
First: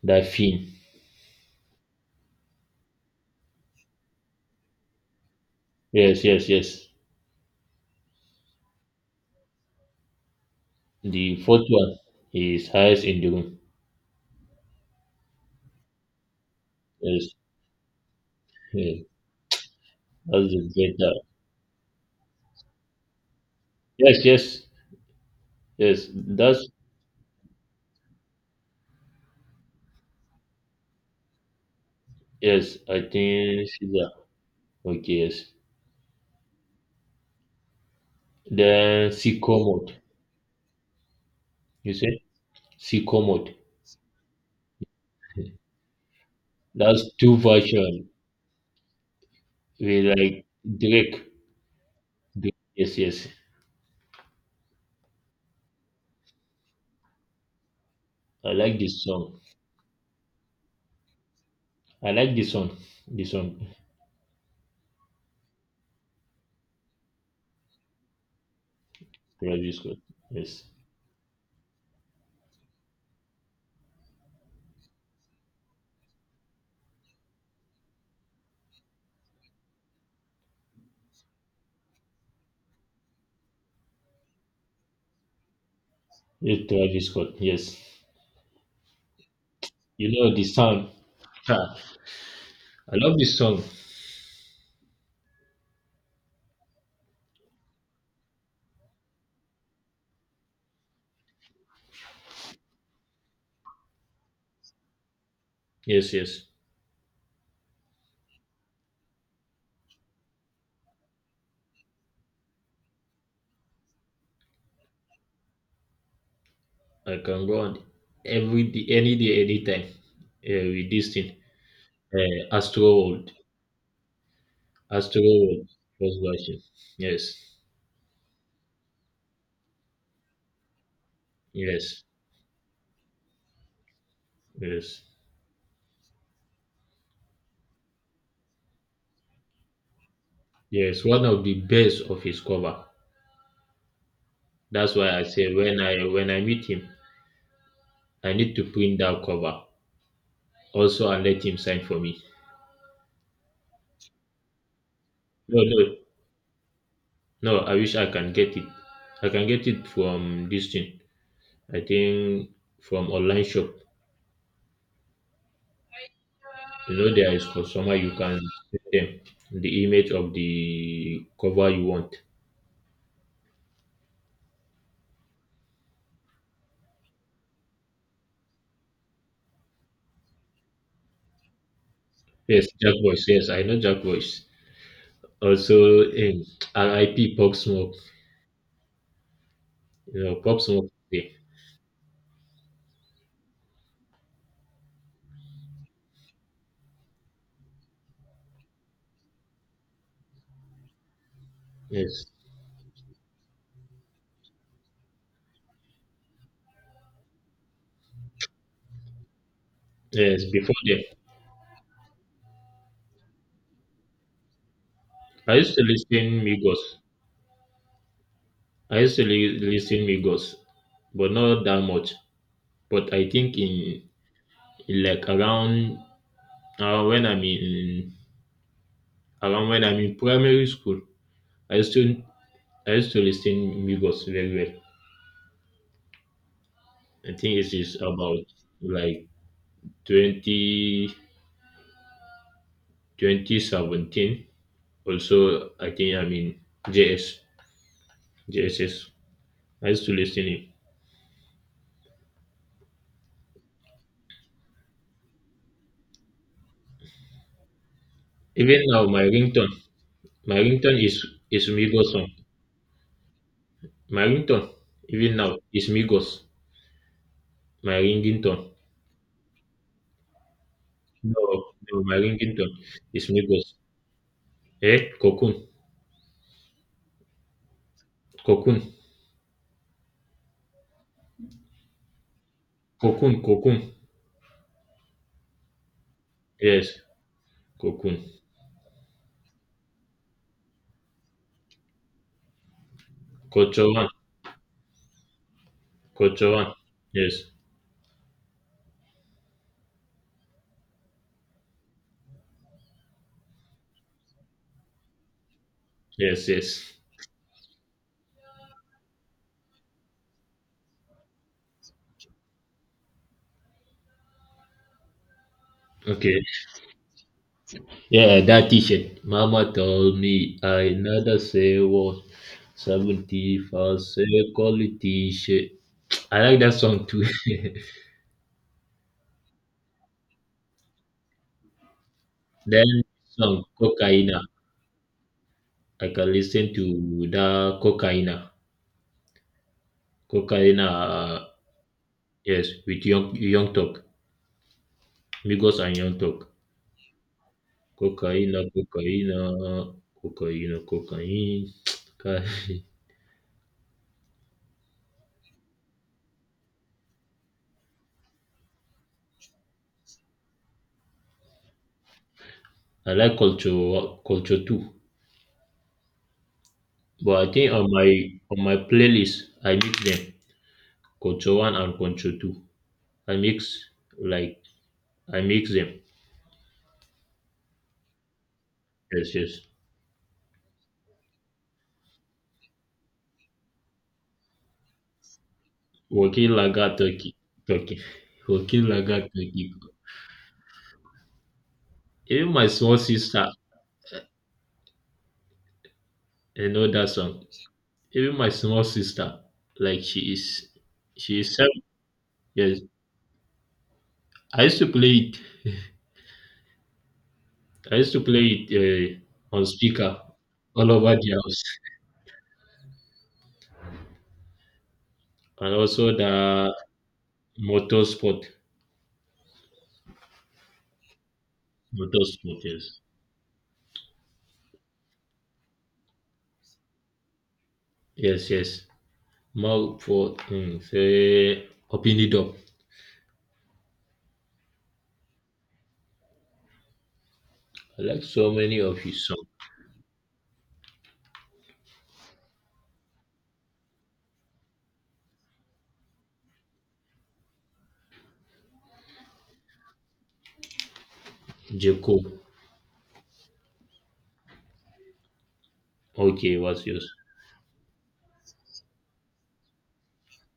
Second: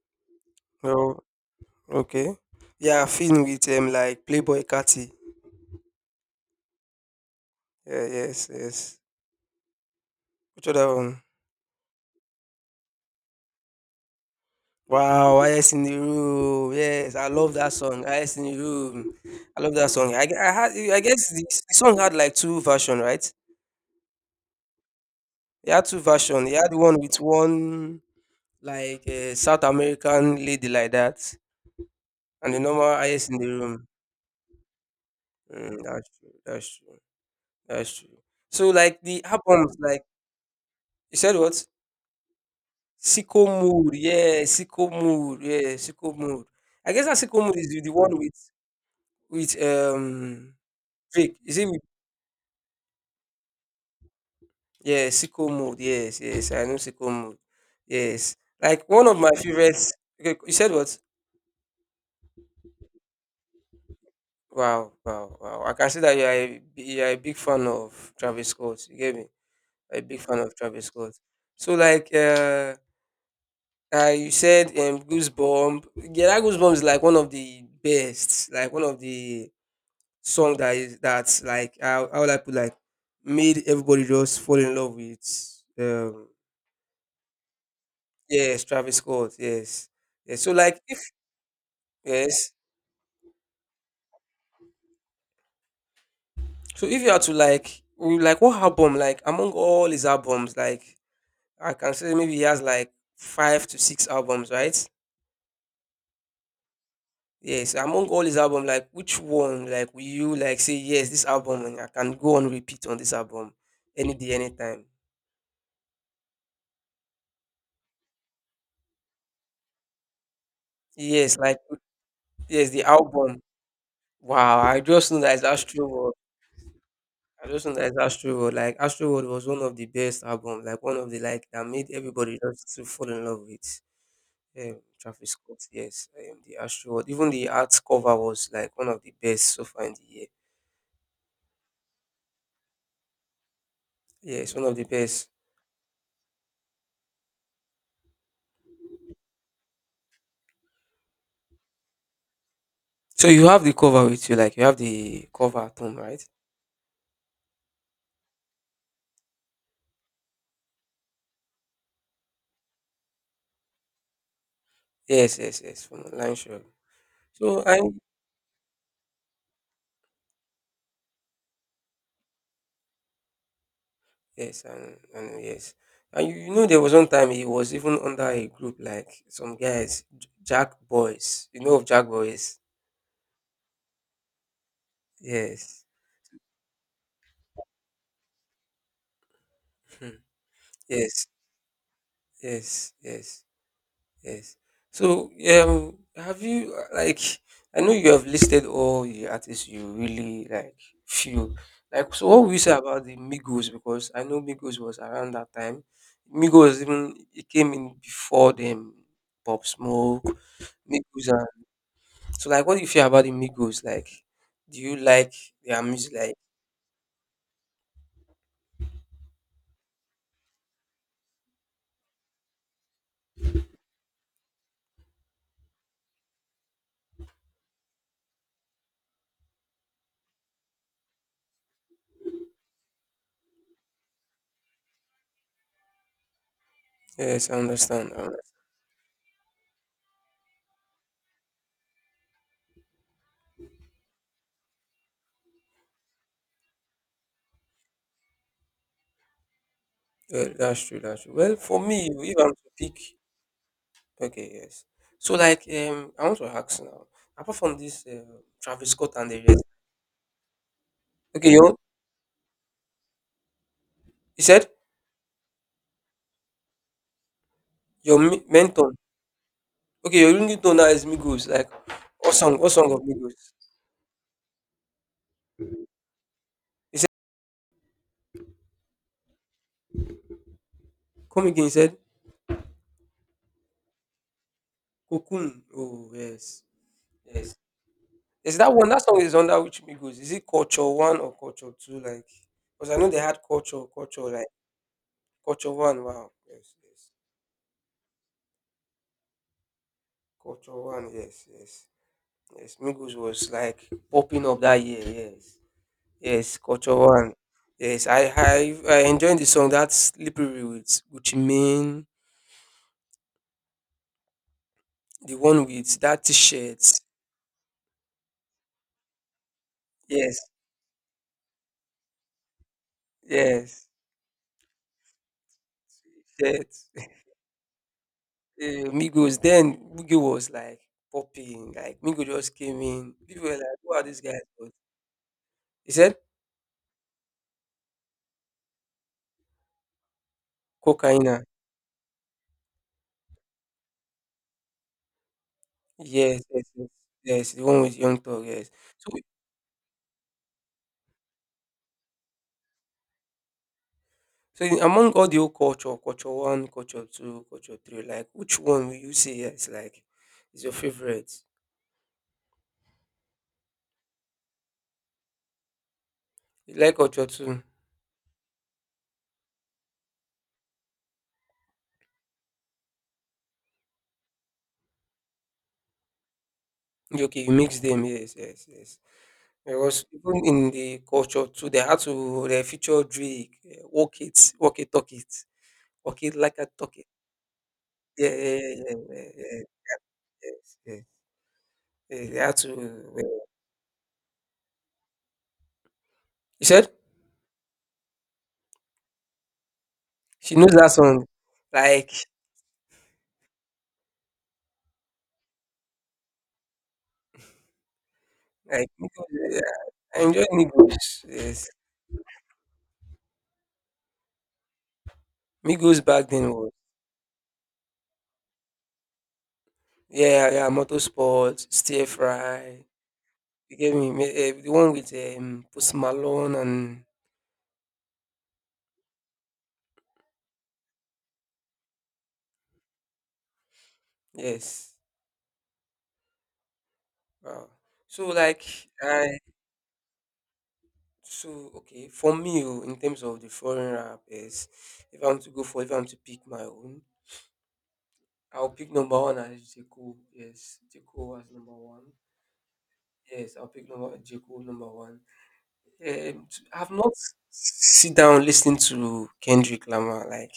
Speaker 1: That Finn.
Speaker 2: Oh, okay. Yeah, Finn with like Playboy Catty.
Speaker 1: Yes, yes, yes.
Speaker 2: Yeah, yes, yes. Which other one?
Speaker 1: The fourth one is highest in the room.
Speaker 2: Wow, IS in the room. Yes, I
Speaker 1: Yes,
Speaker 2: love that song. IS in the
Speaker 1: yes.
Speaker 2: room. I love that song.
Speaker 1: That's
Speaker 2: I had
Speaker 1: the
Speaker 2: I
Speaker 1: better.
Speaker 2: guess the song had like two versions, right?
Speaker 1: Yes, yes,
Speaker 2: He had two
Speaker 1: yes.
Speaker 2: versions. He
Speaker 1: That's
Speaker 2: had one with one like a South American lady like that, and the
Speaker 1: yes.
Speaker 2: normal
Speaker 1: I
Speaker 2: highest in the
Speaker 1: think
Speaker 2: room.
Speaker 1: she's a okay. Yes.
Speaker 2: Mm, that's true. That's true. That's true. So like
Speaker 1: Then
Speaker 2: the
Speaker 1: Sicko
Speaker 2: albums,
Speaker 1: mode.
Speaker 2: like you said, what
Speaker 1: You said Sicko
Speaker 2: Sicko
Speaker 1: mode.
Speaker 2: Mood? Yeah, Sicko Mood. Yeah, Sicko Mood. I guess
Speaker 1: That's
Speaker 2: that
Speaker 1: two
Speaker 2: Sicko Mood is the
Speaker 1: version.
Speaker 2: one with with
Speaker 1: We like
Speaker 2: um
Speaker 1: Drake.
Speaker 2: Drake. Is it? With,
Speaker 1: Drake. Yes, yes.
Speaker 2: yeah, Sicko Mood. Yes, yes. I know Sicko Mood. Yes.
Speaker 1: I like
Speaker 2: Like
Speaker 1: this
Speaker 2: one of my
Speaker 1: song.
Speaker 2: favorites. Okay, you said what?
Speaker 1: I like this song. This song.
Speaker 2: Wow, wow, wow. I can see that you are a big fan of Travis Scott. You get me?
Speaker 1: Travis Scott.
Speaker 2: A big fan of
Speaker 1: Yes.
Speaker 2: Travis Scott. So like you said Goosebump. Yeah, that Goosebump is like one of the best, like one of the song that is that's like how would I put like made everybody just fall in love with um
Speaker 1: Yes, Travis Scott. Yes.
Speaker 2: yes, Travis Scott, yes.
Speaker 1: You know
Speaker 2: Yes.
Speaker 1: the
Speaker 2: So like
Speaker 1: sound.
Speaker 2: if
Speaker 1: Ha,
Speaker 2: yes.
Speaker 1: I love this song.
Speaker 2: So if you are to like like what album, like among all his albums, like I can say maybe he has like five to six albums, right?
Speaker 1: Yes, yes.
Speaker 2: Yes. Among all his album, like which one, like will you like say yes, this album, and I can go on repeat on this album any day, anytime.
Speaker 1: I can go on every day, any day, anytime. With this thing.
Speaker 2: Yes, like yes,
Speaker 1: Astro
Speaker 2: the
Speaker 1: World.
Speaker 2: album. Wow, I just know
Speaker 1: Astro
Speaker 2: that it's
Speaker 1: World
Speaker 2: Astro World.
Speaker 1: first version. Yes.
Speaker 2: I just know that it's Astro World. Like Astro World was one of the best album, like one of the like that made
Speaker 1: Yes.
Speaker 2: everybody just to fall in love with.
Speaker 1: Yes.
Speaker 2: Travis Scott, yes, the Astro World. Even the art cover was like one of the best so far in the year.
Speaker 1: Yes. One of the best of his cover.
Speaker 2: Yes, one of the
Speaker 1: That's why I
Speaker 2: best.
Speaker 1: say when I meet him, I need to print that cover. Also and let him sign for me.
Speaker 2: So you have the cover with you, like you have the cover
Speaker 1: No,
Speaker 2: at home,
Speaker 1: no,
Speaker 2: right?
Speaker 1: no, I wish I can get it. I can get it from this thing. I think from online shop.
Speaker 2: Yes, yes, yes, from online shop.
Speaker 1: You know there is
Speaker 2: So I
Speaker 1: consumer you can give them the image of the cover you want.
Speaker 2: yes, and yes, and you know there was one time he was even under a group like some guys, Jack Boys. You know of Jack Boys?
Speaker 1: Yes, Jack Boys, yes, I know Jack Boys. Also,
Speaker 2: Yes,
Speaker 1: RIP Pop Smoke.
Speaker 2: hmm.
Speaker 1: You know Pop Smoke. Yeah.
Speaker 2: Yes, yes, yes. Yes. So, have you like I know you have listed all the artists you really like feel like. So,
Speaker 1: Yes,
Speaker 2: what would you say about the Migos? Because I know Migos was around that time. Migos even it came in before them. Pop Smoke,
Speaker 1: yes, before them.
Speaker 2: Migos. Are, so, like, what do you feel about the Migos? Like, do you like
Speaker 1: I used to
Speaker 2: their music?
Speaker 1: listen
Speaker 2: Like,
Speaker 1: Migos. I used to listen Migos but not that much, but I think in like around when I'm in around when I'm in primary school. i used to I used to listen Migos very well. I
Speaker 2: yes, I
Speaker 1: think it is
Speaker 2: understand. I understand.
Speaker 1: about like 20 2017. Also, I think I'm in JS, used to listen
Speaker 2: Yeah,
Speaker 1: it.
Speaker 2: that's true. That's true. Well, for me, if I'm to pick okay, yes. So like I want to ask now, apart from this
Speaker 1: Even
Speaker 2: Travis
Speaker 1: now,
Speaker 2: Scott
Speaker 1: my
Speaker 2: and the rest,
Speaker 1: ringtone is
Speaker 2: okay, your
Speaker 1: Migos song. My
Speaker 2: you said
Speaker 1: ringtone, even now, is Migos. My
Speaker 2: your
Speaker 1: ringing tone.
Speaker 2: mentor, okay, your ringtone now is
Speaker 1: No,
Speaker 2: Migos, like
Speaker 1: no, my ringing
Speaker 2: what
Speaker 1: tone
Speaker 2: song of
Speaker 1: is
Speaker 2: Migos?
Speaker 1: Migos. Eh, Cocoon,
Speaker 2: He said
Speaker 1: Cocoon,
Speaker 2: come again, he said
Speaker 1: Cocoon, Cocoon.
Speaker 2: Cocoon. Oh yes,
Speaker 1: Yes,
Speaker 2: yes.
Speaker 1: Cocoon.
Speaker 2: Is that one that song is under which Migos? Is it culture one or culture two? Like because I know they had culture,
Speaker 1: Culture One,
Speaker 2: culture, like culture one, wow,
Speaker 1: Culture
Speaker 2: yes,
Speaker 1: One.
Speaker 2: yes.
Speaker 1: Yes,
Speaker 2: Culture one, yes, yes. Yes, Migos was like popping up that year, yes.
Speaker 1: yes,
Speaker 2: Yes,
Speaker 1: yes.
Speaker 2: Culture One. Yes, I I enjoyed the song that Slippery with Gucci Mane, the one with that
Speaker 1: Okay.
Speaker 2: T-shirt.
Speaker 1: Yeah, that t-shirt. Mama told
Speaker 2: Yes,
Speaker 1: me another sale was 70
Speaker 2: yes,
Speaker 1: for sale quality shirt. I like
Speaker 2: shirt.
Speaker 1: that song too.
Speaker 2: Migos. Then Migos was like popping. Like Migos just came
Speaker 1: Then
Speaker 2: in. People were
Speaker 1: song
Speaker 2: like, "Who are these
Speaker 1: Cocaina.
Speaker 2: guys?" But he
Speaker 1: I
Speaker 2: said,
Speaker 1: can listen to the Cocaina. Cocaina,
Speaker 2: "Cocaina."
Speaker 1: uh, yes, with Young Young Talk. Migos and Young
Speaker 2: Yes,
Speaker 1: Talk.
Speaker 2: yes, yes, yes. The one with Young Thug.
Speaker 1: Cocaina,
Speaker 2: Yes. So,
Speaker 1: Cocaina, Cocaina, Cocaine.
Speaker 2: so among all the old culture, culture one, culture two, culture three, like which one will you say is like is your favorite?
Speaker 1: I like culture, culture too.
Speaker 2: Like culture
Speaker 1: But I
Speaker 2: too?
Speaker 1: think on my playlist I mix them. Control one and control two. I mix like I mix them.
Speaker 2: Okay, you mix them. Yes, yes, yes.
Speaker 1: Yes, yes.
Speaker 2: Because even in the culture too, they had to they feature Drake, eh, walk it, talk it, walk it
Speaker 1: Working
Speaker 2: like a
Speaker 1: laga
Speaker 2: talk it.
Speaker 1: turkey. Turkey.
Speaker 2: Yeah, yeah, yeah,
Speaker 1: Working
Speaker 2: yeah, yeah,
Speaker 1: laga
Speaker 2: yeah, yeah, yeah,
Speaker 1: turkey.
Speaker 2: yes, yes. Yeah, they
Speaker 1: Even
Speaker 2: had
Speaker 1: my
Speaker 2: to.
Speaker 1: small
Speaker 2: Eh,
Speaker 1: sister,
Speaker 2: you
Speaker 1: I
Speaker 2: said
Speaker 1: know that song. Even my small sister, like
Speaker 2: she knows that song,
Speaker 1: she is 7.
Speaker 2: like
Speaker 1: Yes. I used to play it. I used to play it
Speaker 2: like Migos,
Speaker 1: on
Speaker 2: yeah, I
Speaker 1: speaker
Speaker 2: enjoy
Speaker 1: all
Speaker 2: Migos.
Speaker 1: over the house.
Speaker 2: Yes,
Speaker 1: And
Speaker 2: Migos
Speaker 1: also
Speaker 2: back then was
Speaker 1: the motorsport.
Speaker 2: yeah, yeah, Motorsport, stir
Speaker 1: Motorsport,
Speaker 2: fry.
Speaker 1: yes.
Speaker 2: You get me? Eh, eh, the one with Post Malone and
Speaker 1: Yes, yes. Mouth for mm, say open it up.
Speaker 2: yes. Wow.
Speaker 1: I like
Speaker 2: So
Speaker 1: so
Speaker 2: like
Speaker 1: many of his
Speaker 2: I
Speaker 1: songs.
Speaker 2: so okay for me oh, in terms of the foreign rappers, if I'm to go for if I'm to pick my own, I'll pick number one as J Cole. Yes, J Cole as number one.
Speaker 1: Jacob.
Speaker 2: Yes, I'll pick number J Cole number one.
Speaker 1: Okay, what's
Speaker 2: I've not
Speaker 1: yours?
Speaker 2: sit down listening to Kendrick Lamar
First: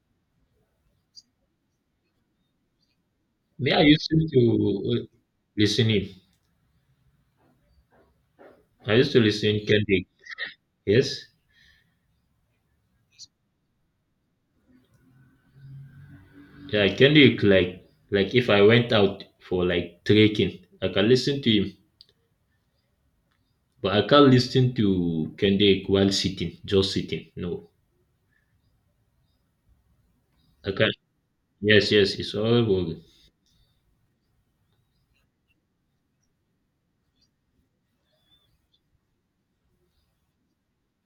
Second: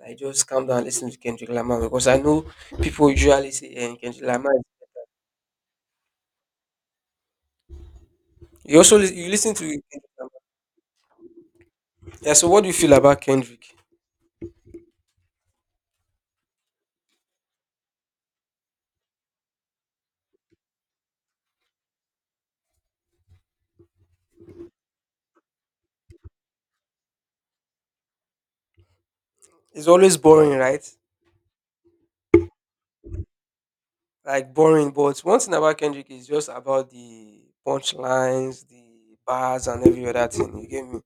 Speaker 2: like just calm down listen to Kendrick Lamar because I know people usually say
Speaker 1: Me, I
Speaker 2: eh,
Speaker 1: used to
Speaker 2: Kendrick Lamar.
Speaker 1: listen him.
Speaker 2: You
Speaker 1: I
Speaker 2: also
Speaker 1: used to
Speaker 2: you listen
Speaker 1: listen
Speaker 2: to
Speaker 1: Kendrick.
Speaker 2: Kendrick Lamar.
Speaker 1: Yes.
Speaker 2: Yeah. So what do you feel about Kendrick?
Speaker 1: Yeah, Kendrick like if I went out for like trekking, I can listen to him. But I can't listen to Kendrick while sitting, just sitting. No.
Speaker 2: It's always boring,
Speaker 1: I
Speaker 2: right?
Speaker 1: can't yes, yes, it's all good.
Speaker 2: Like boring. But one thing about Kendrick is just about the punchlines, the bars, and every other thing. You get me?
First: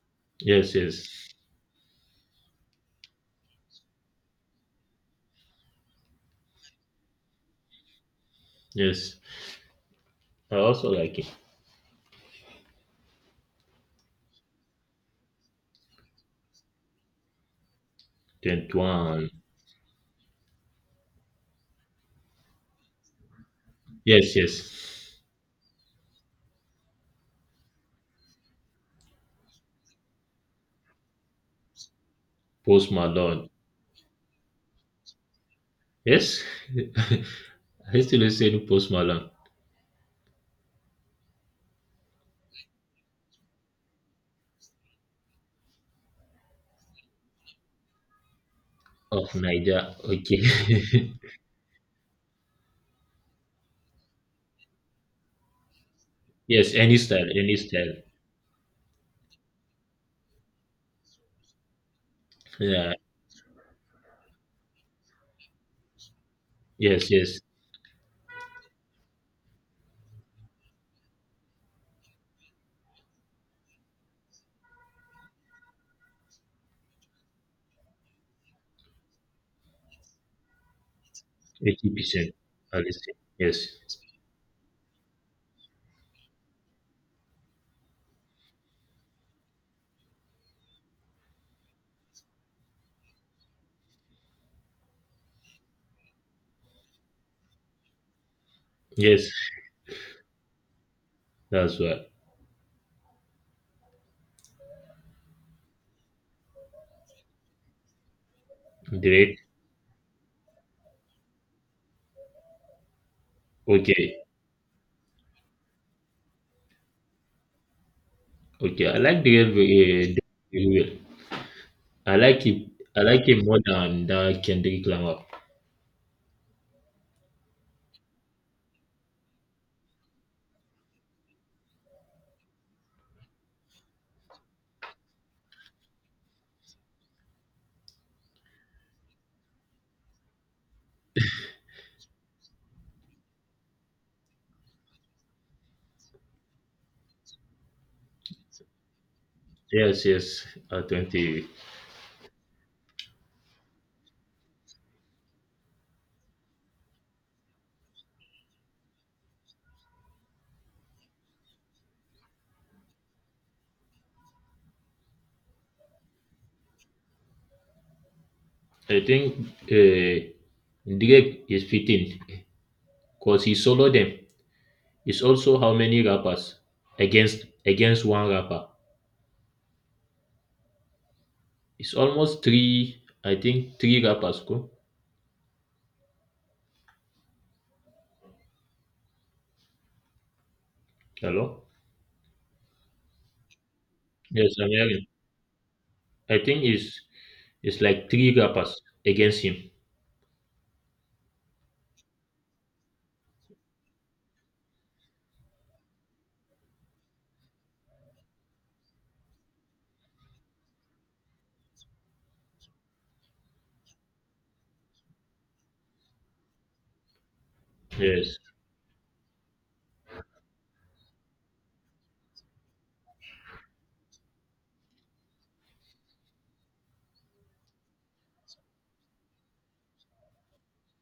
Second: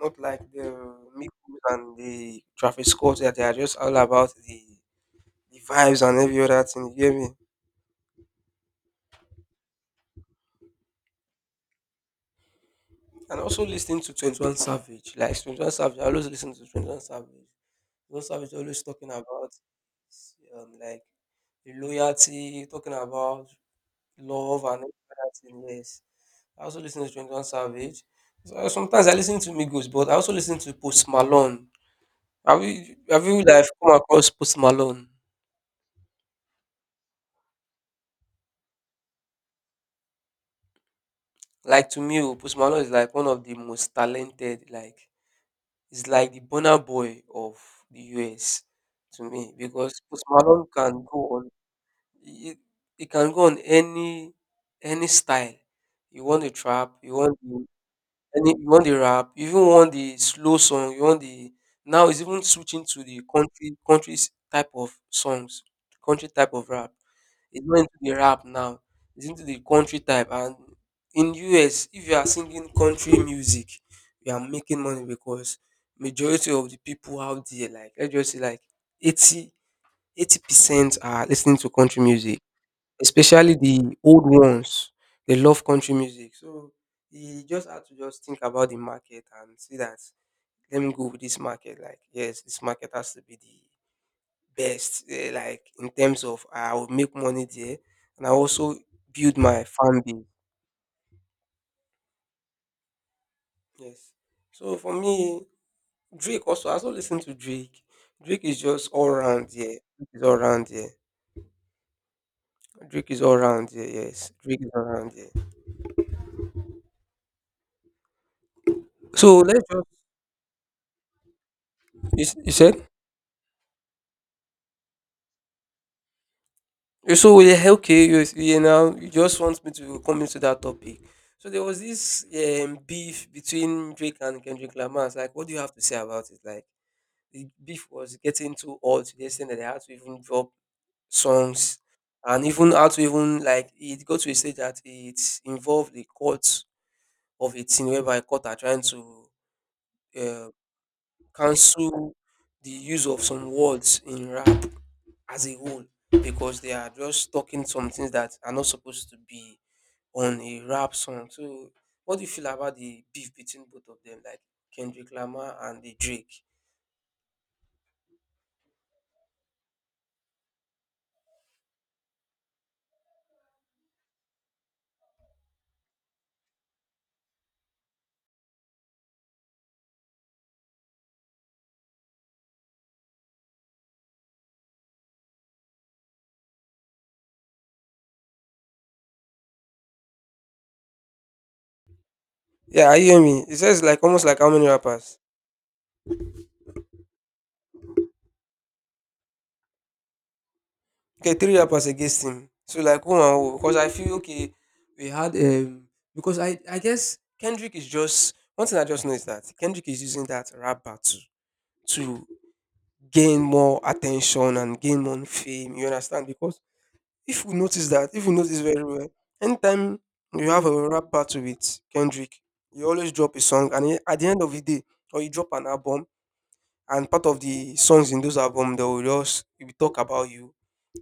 Speaker 2: Not like
Speaker 1: Yes,
Speaker 2: the
Speaker 1: yes.
Speaker 2: mix and the Traffic Scott that they are just all about the vibes and every other thing. You get me?
Speaker 1: Yes. I also like it.
Speaker 2: And also listening to 21 Savage, like 21 Savage. I always listen to 21 Savage. 21 Savage always talking about
Speaker 1: 21.
Speaker 2: like the loyalty, talking about
Speaker 1: Yes, yes.
Speaker 2: love and everything. Yes. I also listen to 21 Savage. So sometimes I listen to Migos, but I also listen to Post Malone. Have
Speaker 1: Post
Speaker 2: you have you
Speaker 1: Malone.
Speaker 2: like come across Post Malone?
Speaker 1: Yes? I still listen Post Malone
Speaker 2: Like to me, oh, Post Malone is like one of the most talented. Like it's like the Bonner Boy of the US to
Speaker 1: of
Speaker 2: me, because
Speaker 1: Niger.
Speaker 2: Post
Speaker 1: Okay.
Speaker 2: Malone can go on. He, he can go on any style. You want the
Speaker 1: Yes,
Speaker 2: trap?
Speaker 1: any
Speaker 2: You
Speaker 1: style,
Speaker 2: want
Speaker 1: any
Speaker 2: the,
Speaker 1: style.
Speaker 2: and you want the rap, you even want the slow song, you want the, now it's even switching
Speaker 1: Yeah.
Speaker 2: to the country type of songs, country type of rap.
Speaker 1: Yes, yes.
Speaker 2: It's not into the rap now. It's into the country type. And in US, if you are singing country music, you are making money, because majority of the people out there, like let's just say like eighty eighty percent are listening to country
Speaker 1: 80%.
Speaker 2: music.
Speaker 1: I listen.
Speaker 2: Especially
Speaker 1: Yes.
Speaker 2: the old ones, they love country music. So he just had to just think about the market and see that, let me go with this market. Like, yes, this market has to be the best. Like in terms of I will make money there and I also
Speaker 1: Yes,
Speaker 2: build my fan base.
Speaker 1: that's what.
Speaker 2: Yes. So for me, Drake also, I also listen to Drake. Drake is just all
Speaker 1: Drake.
Speaker 2: round here. Drake is all round here. Drake is all round here.
Speaker 1: Okay.
Speaker 2: Yes, Drake is all round here.
Speaker 1: Okay. I like
Speaker 2: So
Speaker 1: Drake
Speaker 2: let's just,
Speaker 1: very well. I like
Speaker 2: you
Speaker 1: him.
Speaker 2: said.
Speaker 1: I like him more than that Kendrick Lamar.
Speaker 2: So yeah, okay, you just want me to come into that topic. So there was this beef between Drake and Kendrick Lamar. It's like, what do you have to say about it? Like, the beef was getting too old to the extent that they had to even drop songs, and even how to even, like, it got to a stage that it involved the courts of a thing, whereby court are trying to
Speaker 1: Yes, yes.
Speaker 2: uh,
Speaker 1: I 20.
Speaker 2: cancel the use of some words in rap as a whole, because they are just talking some things that are not supposed to be on a rap song. So, what do you feel about the beef between both of them, like Kendrick Lamar and the Drake?
Speaker 1: I think uh, Drake is fitting because he solo them. It's also how many rappers against one rapper. It's almost three. I think three rappers. Go hello.
Speaker 2: Yeah, I hear me. It says like almost like how
Speaker 1: Yes,
Speaker 2: many
Speaker 1: I'm hearing.
Speaker 2: rappers?
Speaker 1: I think it's like three rappers against him.
Speaker 2: Okay, three rappers against him. So like who and who? Because I feel, okay, we had, because I guess Kendrick, is just one thing I just know is that Kendrick is using that rap battle to gain more attention and gain more fame. You understand? Because if we notice that, if we
Speaker 1: Yes.
Speaker 2: notice very well, anytime you have a rap battle with Kendrick, you always drop a song, and at the end of the day, or you drop an album, and part of the songs in those albums, they will just, we talk about you.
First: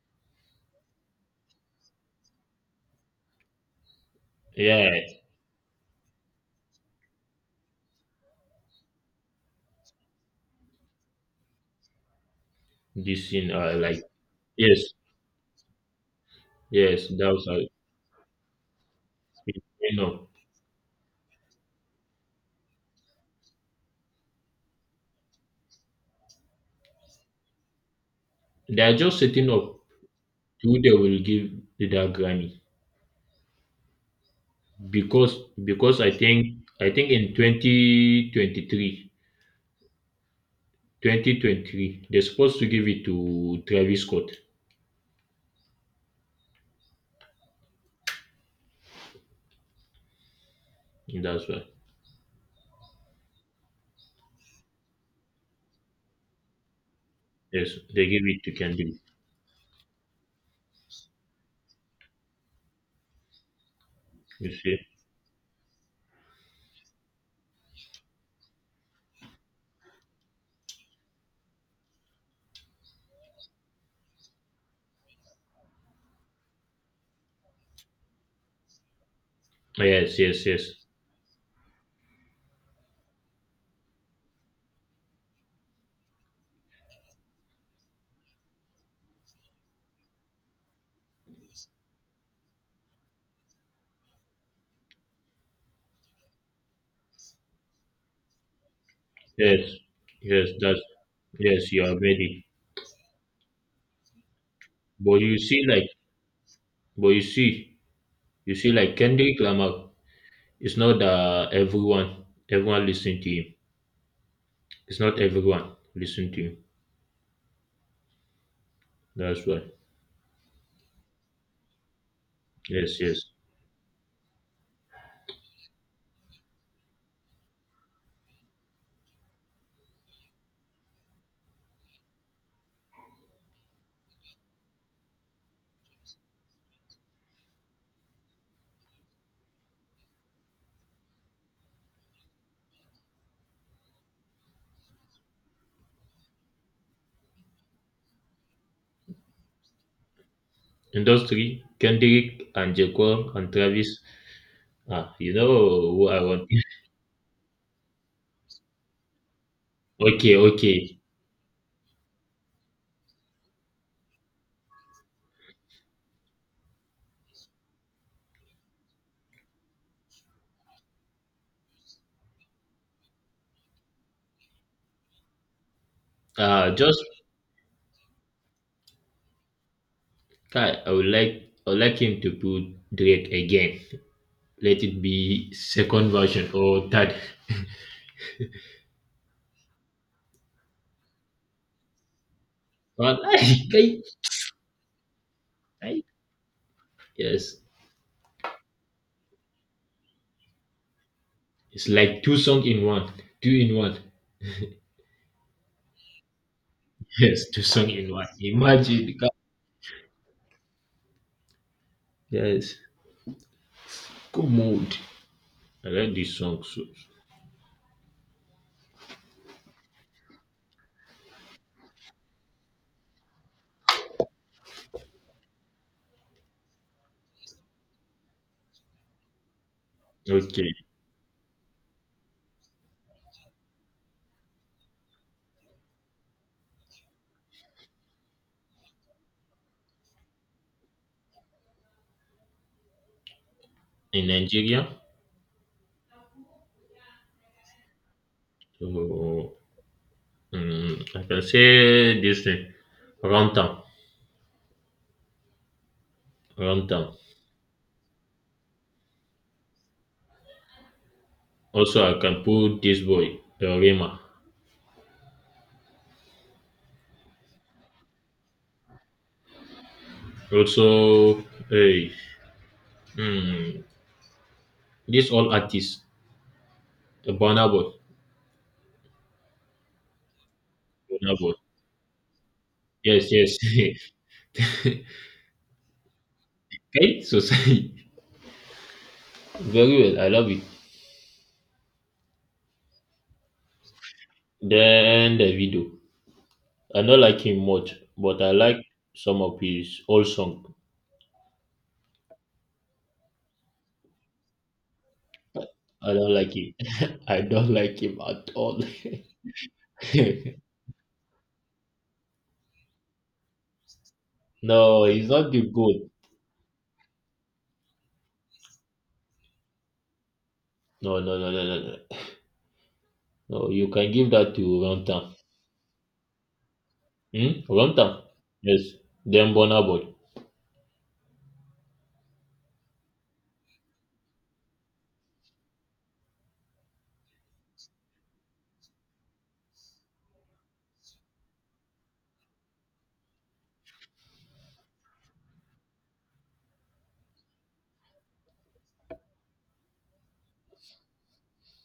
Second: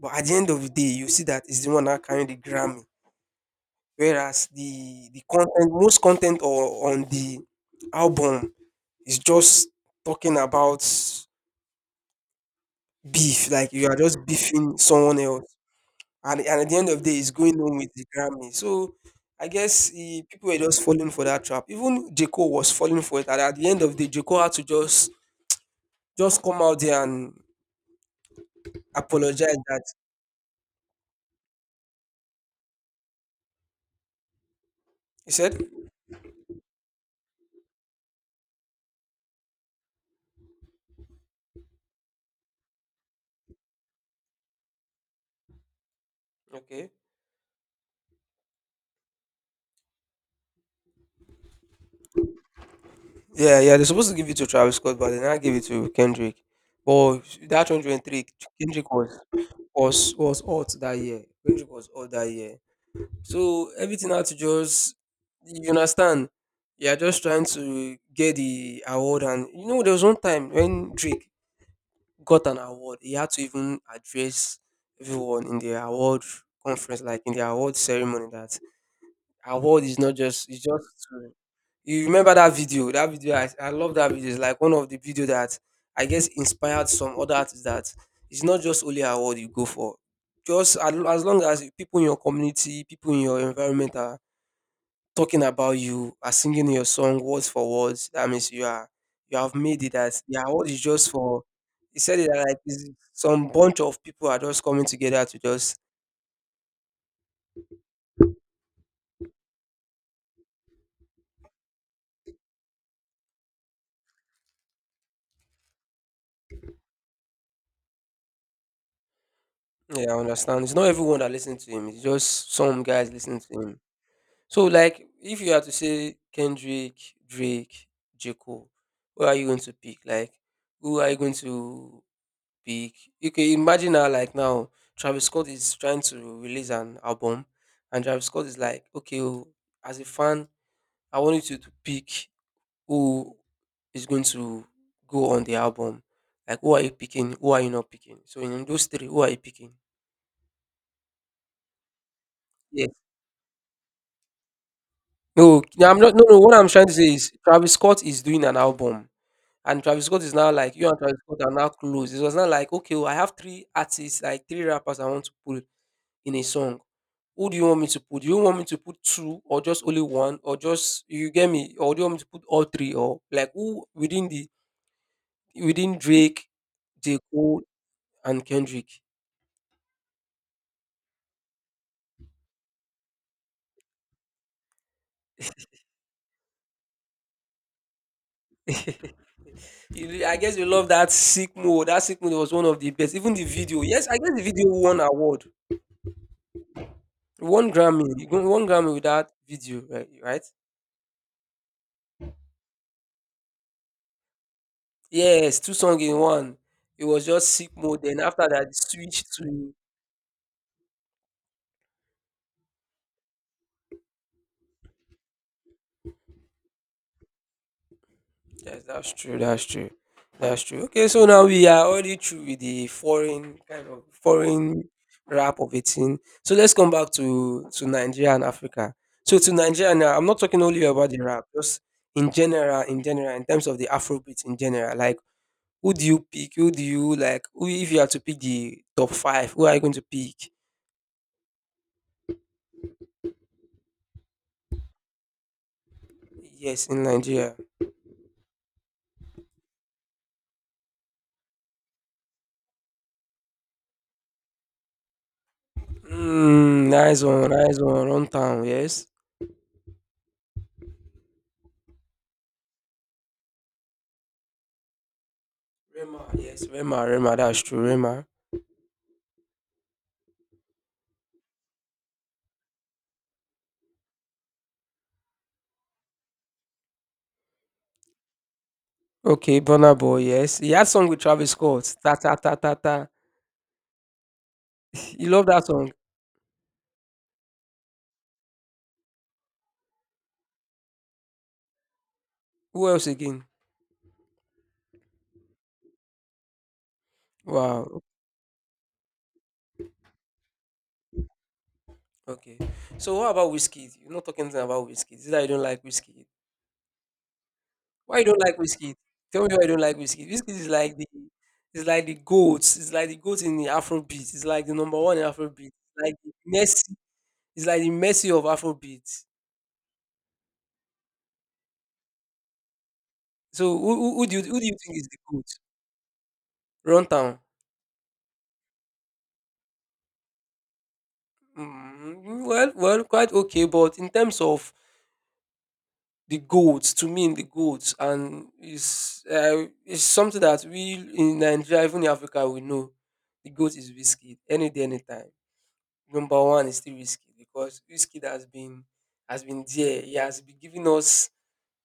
Speaker 2: But at the end of the day, you see that it's the one that carrying the Grammy, whereas
Speaker 1: Yeah.
Speaker 2: the content, most content or on the album, is just talking about
Speaker 1: This
Speaker 2: beef,
Speaker 1: scene.
Speaker 2: like you are
Speaker 1: Like
Speaker 2: just beefing
Speaker 1: yes.
Speaker 2: someone else. And at the end of
Speaker 1: Yes.
Speaker 2: the day, he's
Speaker 1: That was how
Speaker 2: going
Speaker 1: it's
Speaker 2: home with the Grammy. So I guess,
Speaker 1: been going on.
Speaker 2: people were just falling for that trap. Even J. Cole was falling for it. And at the end of the day, J. Cole had to just come out there and
Speaker 1: They are just setting
Speaker 2: apologize,
Speaker 1: up
Speaker 2: that
Speaker 1: who they will give that Grammy
Speaker 2: he
Speaker 1: because
Speaker 2: said,
Speaker 1: because I think in 2023 they're supposed to give it to Travis Scott.
Speaker 2: okay.
Speaker 1: That's why.
Speaker 2: Yeah, yeah, they're supposed to give it to Travis Scott, but they now give it to Kendrick. But that
Speaker 1: Yes, they give
Speaker 2: 103,
Speaker 1: it to
Speaker 2: Kendrick
Speaker 1: candy.
Speaker 2: was hot that year. Kendrick was hot that year. So everything had to
Speaker 1: You see?
Speaker 2: just, you understand. You are just trying to get the award, and you know there was one time when Drake got an award, he had to even address everyone in the award conference, like in the award ceremony. That award is not
Speaker 1: Yes, yes,
Speaker 2: just, it's
Speaker 1: yes,
Speaker 2: just to, you remember that video, that video, I love that video. It's like one of the video that I guess inspired some other artists that it's not just only award you go for, just as long as people in your community, people in your environment are talking about you, are singing your song words for words. That means you are, you have
Speaker 1: yes,
Speaker 2: made it, as the
Speaker 1: yes.
Speaker 2: award is
Speaker 1: That's
Speaker 2: just for,
Speaker 1: yes. You are
Speaker 2: he said it
Speaker 1: ready.
Speaker 2: like it's some bunch of people are just coming
Speaker 1: But
Speaker 2: together to
Speaker 1: you see,
Speaker 2: just,
Speaker 1: like, but you see, you see, like Kendrick Lamar. It's not everyone listen to him. It's not everyone listen to him. That's why.
Speaker 2: yeah, I understand. It's not everyone that listens to him, it's just some
Speaker 1: Yes,
Speaker 2: guys
Speaker 1: yes.
Speaker 2: listening to him. So like, if you had to say Kendrick, Drake, J. Cole, who are you going to pick? Like who are you going to big. You can imagine her like now. Travis Scott is trying to release an album, and Travis Scott is like, okay, oh, as a fan, I want you to pick who is going to go on the album. Like, who are you picking? Who are you not picking? So in those three, who are you picking?
Speaker 1: Industry, Kendrick and
Speaker 2: Yes.
Speaker 1: Jaquan and Travis. Ah, you know
Speaker 2: No, no, I'm
Speaker 1: who
Speaker 2: not.
Speaker 1: I
Speaker 2: No, no.
Speaker 1: want.
Speaker 2: What I'm trying to say is Travis Scott is doing an album, and Travis Scott is
Speaker 1: Okay,
Speaker 2: now like, you and
Speaker 1: okay.
Speaker 2: Travis Scott are now close. It was not like, okay, oh, I have three artists, like three rappers I want to pull in a song. Who do you want me to put? Do you want me to put two or just only one, or just, you get me? Or do you want me to put all three, or like who within the, within Drake,
Speaker 1: Just
Speaker 2: J. Cole and Kendrick?
Speaker 1: I would like him to put Drake again let it be second version or third.
Speaker 2: You, I guess you love that sick mode. That sick mode was one of the best.
Speaker 1: But
Speaker 2: Even the video. Yes, I guess the video won award.
Speaker 1: I, yes,
Speaker 2: One Grammy. You got One Grammy with that video, right? Right?
Speaker 1: it's like two song in one, two in one.
Speaker 2: Yes, two songs in one. It was just
Speaker 1: Yes, two
Speaker 2: sick
Speaker 1: song
Speaker 2: mode.
Speaker 1: in
Speaker 2: Then
Speaker 1: one.
Speaker 2: after that, it
Speaker 1: Imagine, because
Speaker 2: switched to,
Speaker 1: yes, good mood. I like this song. So.
Speaker 2: yes, that's true. That's true. That's true. Okay, so now we are already through with the foreign, kind of foreign rap of it. In. So let's come back to Nigeria and Africa. So to Nigeria now, I'm not talking
Speaker 1: Okay,
Speaker 2: only about the rap, just in general, in general, in terms of the Afrobeat in general. Like, who do you pick? Who do you like? Who, if you are to pick the top five, who are you going to pick?
Speaker 1: in Nigeria,
Speaker 2: Yes, in Nigeria.
Speaker 1: so I can say this thing, Rantam,
Speaker 2: Mm,
Speaker 1: Rantam.
Speaker 2: nice one, nice one. Runtown, yes.
Speaker 1: Also, I can put this boy, the Rema.
Speaker 2: Rema, yes, Rema, Rema. That's true, Rema.
Speaker 1: Also, hey, mm, this all artists, the
Speaker 2: Okay, Burna Boy, yes. He had song with
Speaker 1: Burna
Speaker 2: Travis
Speaker 1: Boy.
Speaker 2: Scott, "Ta Ta Ta Ta Ta."
Speaker 1: Yes, yes.
Speaker 2: You love that song.
Speaker 1: Okay, so say very well. I love it.
Speaker 2: Who else again?
Speaker 1: Then the video. I don't like him much,
Speaker 2: Wow.
Speaker 1: but I like some of his old song.
Speaker 2: Okay. So what about whiskey? You're not talking anything about Wizkid. Is it that you don't like
Speaker 1: I
Speaker 2: whiskey?
Speaker 1: don't like him. I don't like
Speaker 2: Why
Speaker 1: him
Speaker 2: you don't
Speaker 1: at
Speaker 2: like
Speaker 1: all.
Speaker 2: whiskey? Tell me why you don't like whiskey. Whiskey is like the, it's like the goat. It's like the goat in the Afrobeat. It's like the number
Speaker 1: No,
Speaker 2: one in
Speaker 1: he's not the
Speaker 2: Afrobeat. It's
Speaker 1: good.
Speaker 2: like the Messi. It's like the Messi of Afrobeat.
Speaker 1: No, no, no, no, no, no. No,
Speaker 2: So
Speaker 1: you can give that
Speaker 2: who
Speaker 1: to
Speaker 2: do you think is the
Speaker 1: Runtown.
Speaker 2: goat? Run down.
Speaker 1: Hmm? Runtown. Yes. Then Burna Boy.
Speaker 2: Mm, well, well, quite okay, but in terms of the goats, to me, in the goats, and it's something that we in Nigeria, even in Africa, we know the goat is whiskey any day, anytime. Number one is still whiskey, because whiskey has been, has been there. He has been giving us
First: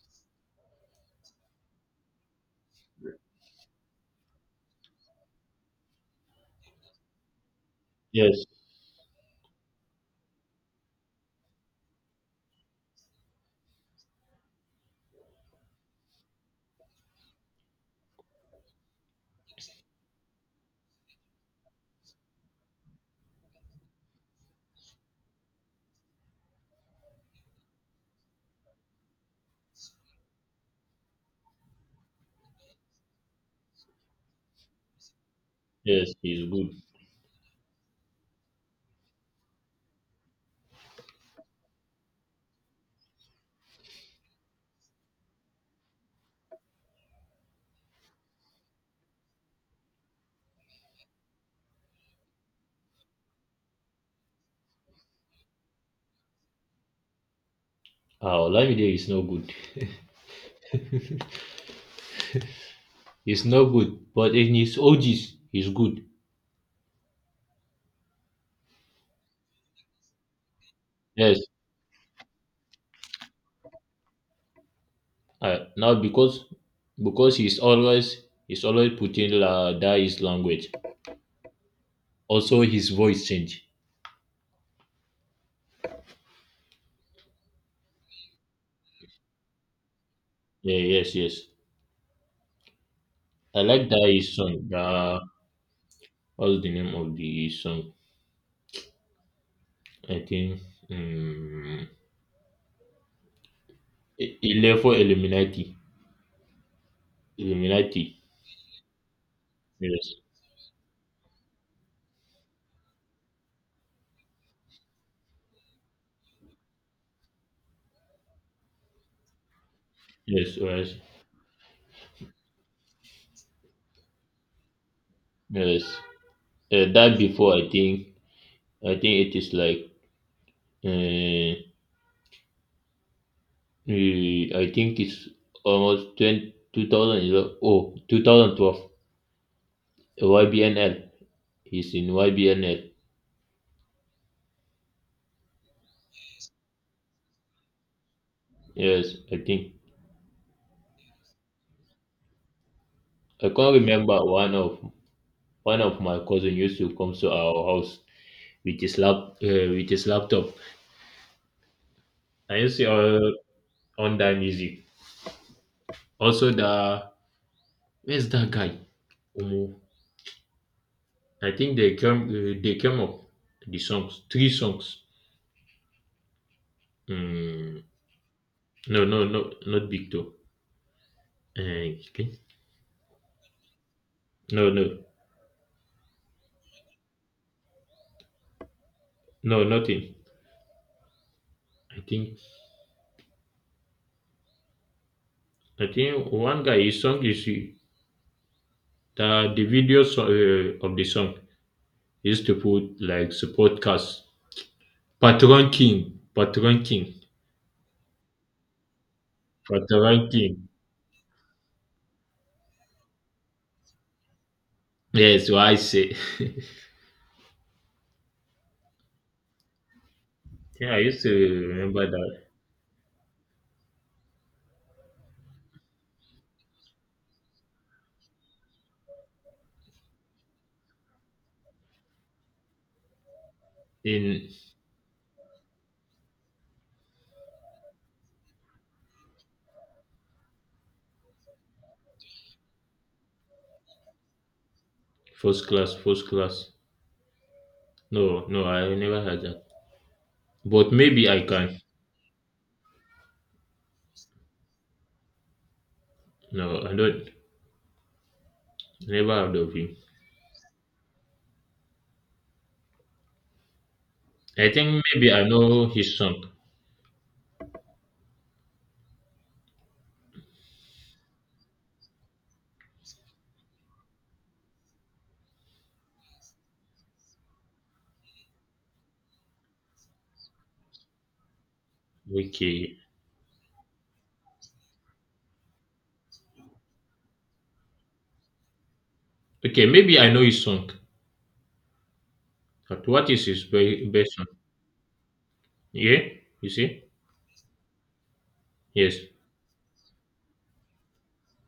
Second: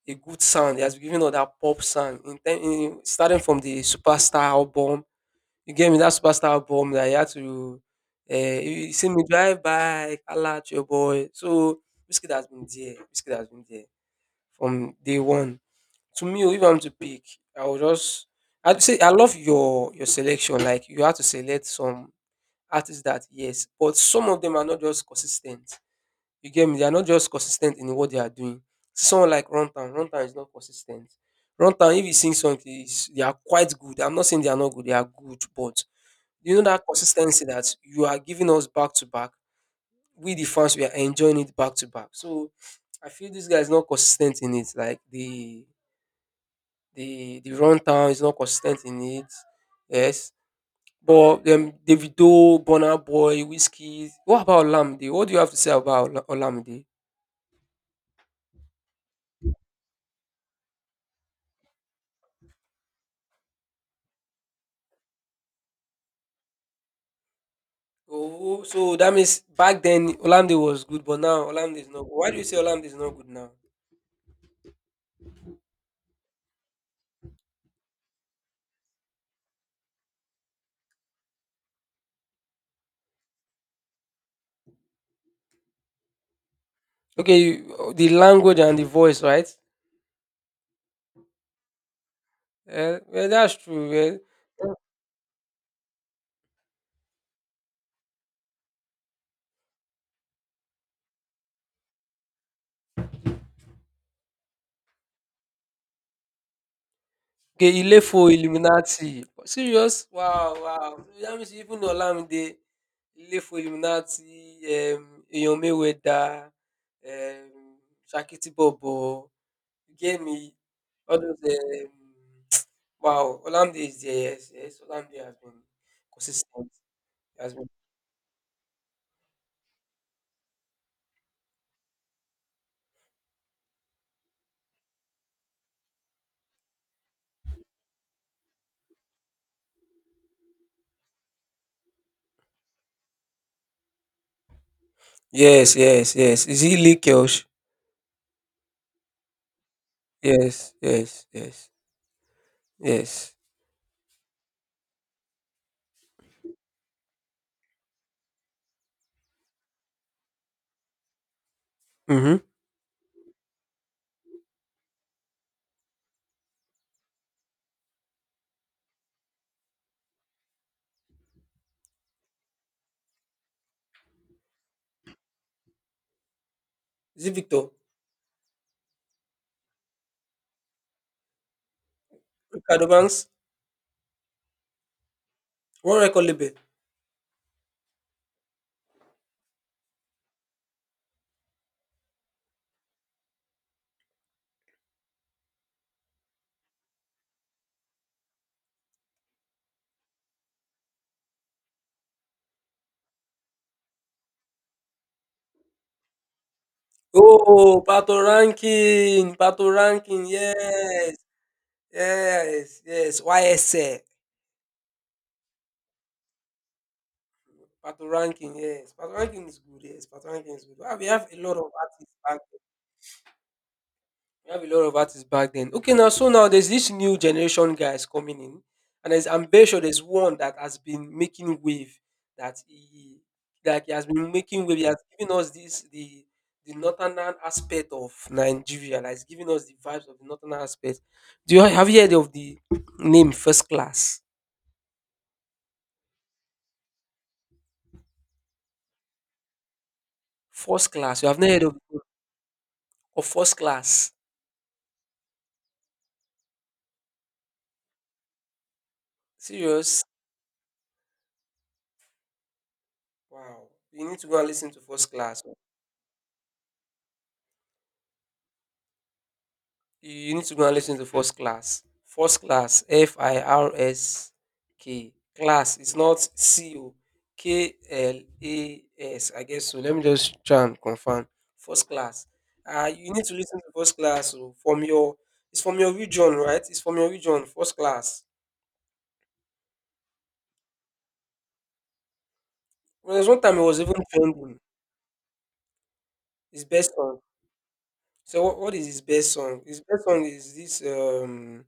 Speaker 2: a good sound. He has been giving us that pop sound in, starting from the superstar album, you get me? That superstar bomb that you had to,
Speaker 1: Yes,
Speaker 2: you see me drive by, holla at your boy. So Whiskey has been there. Whiskey has been there from day one. To me, oh, if I'm to pick, I will just, I'd say I love your selection. Like you have to select some artists that, yes, but some of them are not just consistent. You get me? They are not just consistent in what they are doing. Someone like Runtown, Runtown is not consistent. Runtown, if you sing songs, is, they are quite good. I'm not saying they are not good, they are good, but
Speaker 1: yes, he's
Speaker 2: you know,
Speaker 1: good.
Speaker 2: that consistency that you are giving us back to back. We the fans we are enjoying it back to back. So I feel this guy is not consistent in it. Like the rundown is not consistent in it. Yes. But Davido, Bonner Boy, Whiskey. What about Olamide? What do you have to say about Olamide?
Speaker 1: Ah, Olamide is no good. He's no good, but in his OGs, he's good.
Speaker 2: Oh, so that means back then Olamide was good, but now
Speaker 1: Yes,
Speaker 2: Olamide is not good. Why do you say Olamide is not good now?
Speaker 1: Now because he's always putting la that his language. Also his voice change.
Speaker 2: Okay, you, the language and the voice, right?
Speaker 1: Yeah, yes, yes.
Speaker 2: Yeah, well, that's
Speaker 1: I like
Speaker 2: true.
Speaker 1: that
Speaker 2: Yeah.
Speaker 1: his song. What's the name of the song? I think um Ilefo Illuminati.
Speaker 2: Okay,
Speaker 1: Illuminati.
Speaker 2: Ilefo Illuminati. Serious?
Speaker 1: Yes.
Speaker 2: Wow, wow. That means even Olamide, Ilefo Illuminati, Eyan Mayweather, um, Shakiti Bobo. You get me?
Speaker 1: Yes, yes.
Speaker 2: All those. Wow, Olamide is there. Yes, yes. Olamide has been
Speaker 1: Yes.
Speaker 2: consistent.
Speaker 1: That
Speaker 2: He Has
Speaker 1: before
Speaker 2: been.
Speaker 1: I think it is like uh, I think it's almost 2011 oh 2012, YBNL. He's in YBNL.
Speaker 2: Yes, yes, yes. Is he Lee Kelsh?
Speaker 1: Yes, I think
Speaker 2: Yes, yes, yes, yes.
Speaker 1: I can't remember one of my cousin used to come to our house with his lap with his laptop
Speaker 2: Mm-hmm.
Speaker 1: and used to on that music. Also, the where's that guy? Omo. I think they came up the songs three songs.
Speaker 2: Is it Victor?
Speaker 1: Mm, no no no not Big Toe. Okay.
Speaker 2: Ricardo Banks?
Speaker 1: No no
Speaker 2: One record label.
Speaker 1: no nothing. I think one guy his song is the video so, of the song. Used to put like the podcast Patron King,
Speaker 2: Oh, Pato Rankin, Pato Rankin,
Speaker 1: Patron King.
Speaker 2: yes, yes, yes, YSL,
Speaker 1: Yes, what I say.
Speaker 2: Pato Rankin, yes, Pato Rankin is good, yes, Pato Rankin is good. Ah,
Speaker 1: Yeah, I
Speaker 2: we
Speaker 1: used
Speaker 2: have
Speaker 1: to
Speaker 2: a lot of
Speaker 1: remember
Speaker 2: artists back.
Speaker 1: that
Speaker 2: We have a lot of artists back then. Okay, now now there's this new generation guys coming in, and there's, I'm very sure there's one that has been making wave. That he like He has been
Speaker 1: in
Speaker 2: making wave. He has given us this the northern aspect of Nigeria. Like he's giving us the vibes of the northern aspect. Do you have you heard of the name First Class?
Speaker 1: first class, No, no, I never had that.
Speaker 2: First
Speaker 1: But
Speaker 2: Class. You
Speaker 1: maybe
Speaker 2: have
Speaker 1: I
Speaker 2: not heard
Speaker 1: can.
Speaker 2: of First Class?
Speaker 1: No, I don't. Never heard of him.
Speaker 2: Serious? Wow. You need to go and listen
Speaker 1: I
Speaker 2: to
Speaker 1: think
Speaker 2: First
Speaker 1: maybe
Speaker 2: Class.
Speaker 1: I know his song.
Speaker 2: You need to go and listen to first class. First class, FIRSK. Class. It's not COKLAS. I guess so. Let me just try and confirm. First class. Uh,
Speaker 1: Okay,
Speaker 2: you need to listen to first class oh, from your. It's from your region, right? It's from your region. First class.
Speaker 1: okay, maybe I know his song. But
Speaker 2: Well, there's
Speaker 1: what
Speaker 2: one
Speaker 1: is
Speaker 2: time it
Speaker 1: his
Speaker 2: was even
Speaker 1: best song?
Speaker 2: trending.
Speaker 1: Yeah,
Speaker 2: His
Speaker 1: you
Speaker 2: best
Speaker 1: see?
Speaker 2: song. So what is his
Speaker 1: Yes.
Speaker 2: best song? His best song is this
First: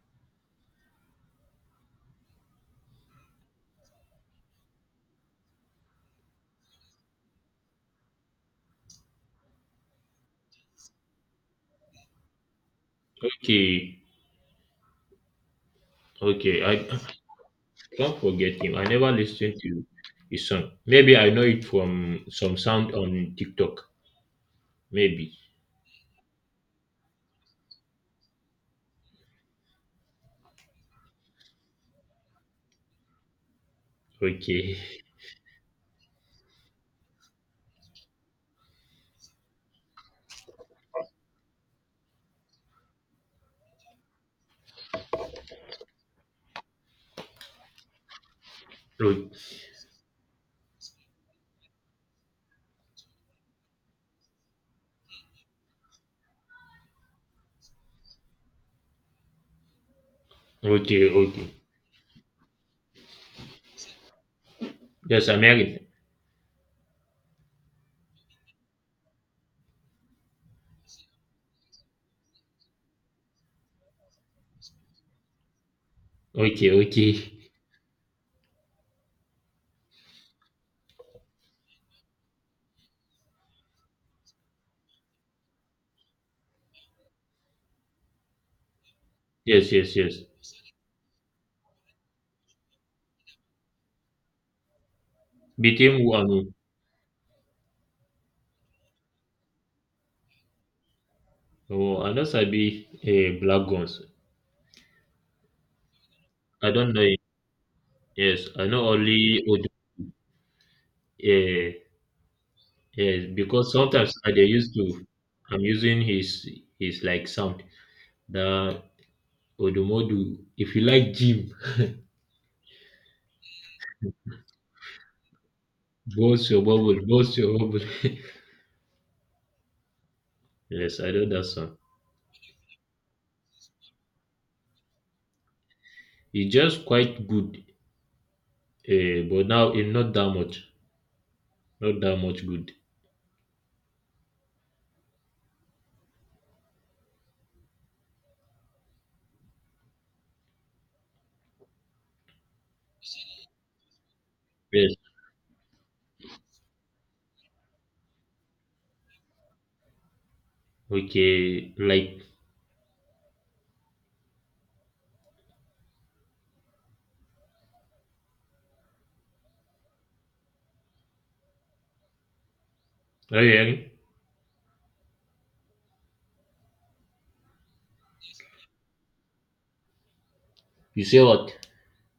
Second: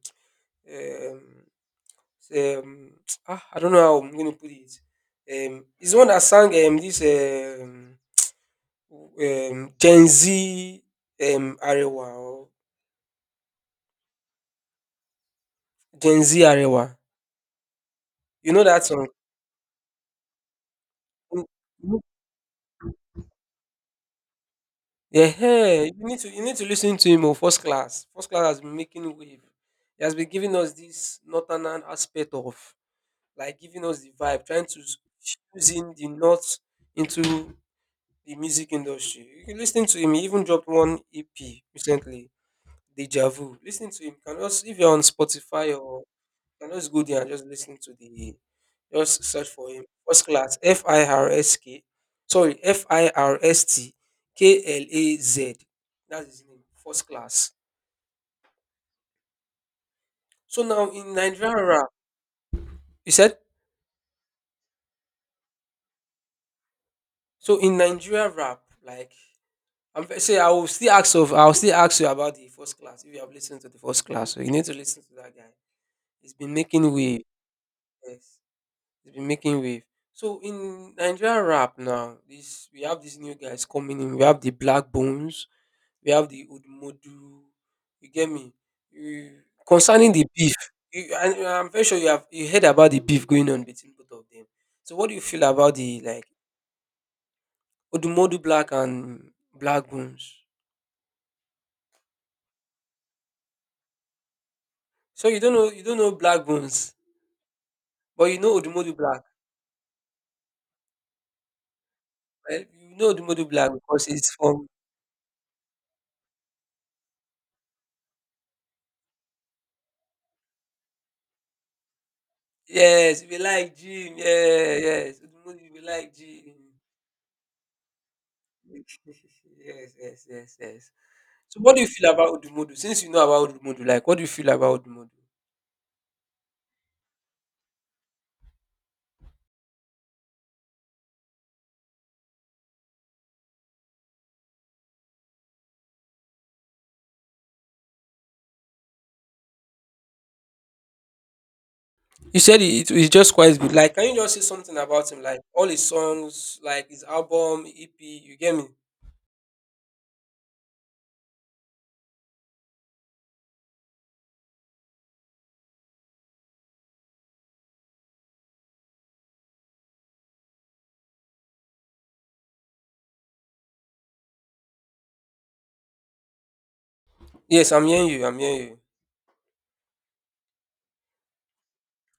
Speaker 2: um So, um ah, I don't know how I'm going to put it. He's the one that sang this Gen Z Arewa or
Speaker 1: Okay,
Speaker 2: Gen Z
Speaker 1: okay. I
Speaker 2: Arewa.
Speaker 1: don't
Speaker 2: You
Speaker 1: forget
Speaker 2: know
Speaker 1: him. I
Speaker 2: that song?
Speaker 1: never listened to his song. Maybe I
Speaker 2: Mm,
Speaker 1: know it
Speaker 2: mm.
Speaker 1: from some sound on TikTok.
Speaker 2: Yeah,
Speaker 1: Maybe.
Speaker 2: hey, you need to listen to him. Oh, first class has been making wave. He has been giving us this northern aspect of like giving us the vibe, trying
Speaker 1: Okay.
Speaker 2: to fusing the north into the music industry. You can listen to him. He even dropped one EP recently, Deja Vu. Listening to him. You can also if you're on Spotify or you can just go there and just listen to the just
Speaker 1: O-
Speaker 2: search for him. First class FIRSK. Sorry, FIRSTKLAZ. That's his name. First class. So now
Speaker 1: Okay.
Speaker 2: in
Speaker 1: Okay.
Speaker 2: Nigerian rap, you said
Speaker 1: Yes, American.
Speaker 2: so in Nigerian rap, like I'm fe- say I will still ask of I'll still ask you about the first class if you have listened to the first class. So you need to listen to that guy. He's been
Speaker 1: Okay.
Speaker 2: making
Speaker 1: Okay.
Speaker 2: waves. It's been making wave. So in Nigerian rap now, this we have these new guys coming in. We have the Black Bones, we have the Udmodu. You get me? You-
Speaker 1: Yes. Yes.
Speaker 2: Concerning
Speaker 1: Yes.
Speaker 2: the beef, you, and I'm very sure you heard about the beef going on between both of them. So what do you feel about the
Speaker 1: Between who
Speaker 2: like
Speaker 1: and
Speaker 2: Udmodu Black and Black Bones?
Speaker 1: who. Oh, I know Sabi Black Guns.
Speaker 2: So you don't know Black
Speaker 1: I
Speaker 2: Bones,
Speaker 1: don't know him.
Speaker 2: but you
Speaker 1: Yes,
Speaker 2: know
Speaker 1: I know
Speaker 2: Udmodu Black,
Speaker 1: only Odu. Eh,
Speaker 2: right? You know
Speaker 1: yes,
Speaker 2: Udmodu
Speaker 1: because
Speaker 2: Black because
Speaker 1: sometimes
Speaker 2: it's
Speaker 1: I dey
Speaker 2: from.
Speaker 1: used to. I'm using his like sound. The Odumodu. If you like gym,
Speaker 2: Yes, we like gym. Yeah, yes. Udumudu, we like
Speaker 1: Burst
Speaker 2: gym.
Speaker 1: your bubble, burst your bubble.
Speaker 2: Yes, yes, yes, yes.
Speaker 1: Yes, I know that
Speaker 2: So what
Speaker 1: song.
Speaker 2: do you feel about Udumudu? Since you know about Udumudu, like what do you feel about Udumudu?
Speaker 1: It's just quite good, but now it's not that much. Not that much good.
Speaker 2: You said he- it is just quite good. Like, can you just say something
Speaker 1: Yes.
Speaker 2: about him? Like all his songs, like his album, EP, you get me?
Speaker 1: Okay, like, are you hearing?
Speaker 2: Yes, I'm hearing you, I'm hearing you.
Speaker 1: You say what?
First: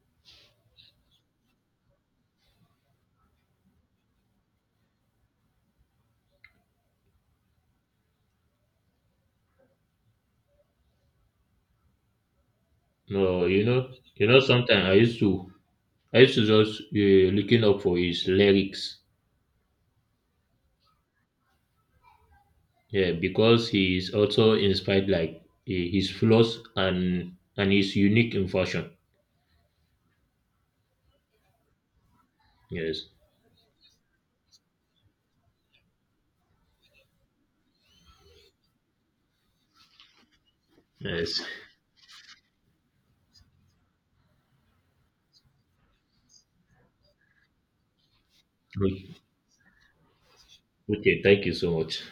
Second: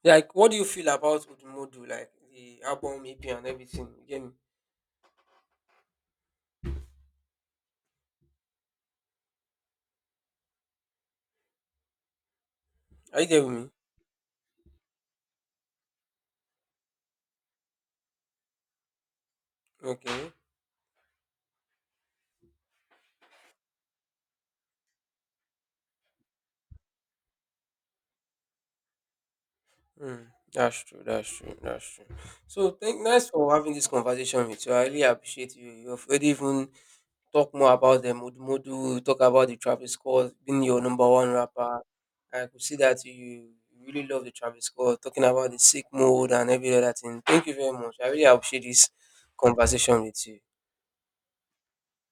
Speaker 2: Like, what do you feel about Udumudu? Like the album, EP and everything. You get me? Are you there
Speaker 1: No,
Speaker 2: with me?
Speaker 1: you know. Sometimes I used to just looking up for his lyrics.
Speaker 2: Okay.
Speaker 1: Yeah, because he is also inspired like his flaws and his unique in fashion.
Speaker 2: Mm, that's true. That's true. That's true. So, thank
Speaker 1: Yes,
Speaker 2: nice for having this conversation with you. I really appreciate you. You've already even talked more about the Modu Modu, talk about the Travis Scott being your number one
Speaker 1: yes.
Speaker 2: rapper. I could see that you really love the Travis Scott, talking about the sick mode and every other thing. Thank you very much. I really appreciate this conversation with you.
Speaker 1: Okay, thank you so much.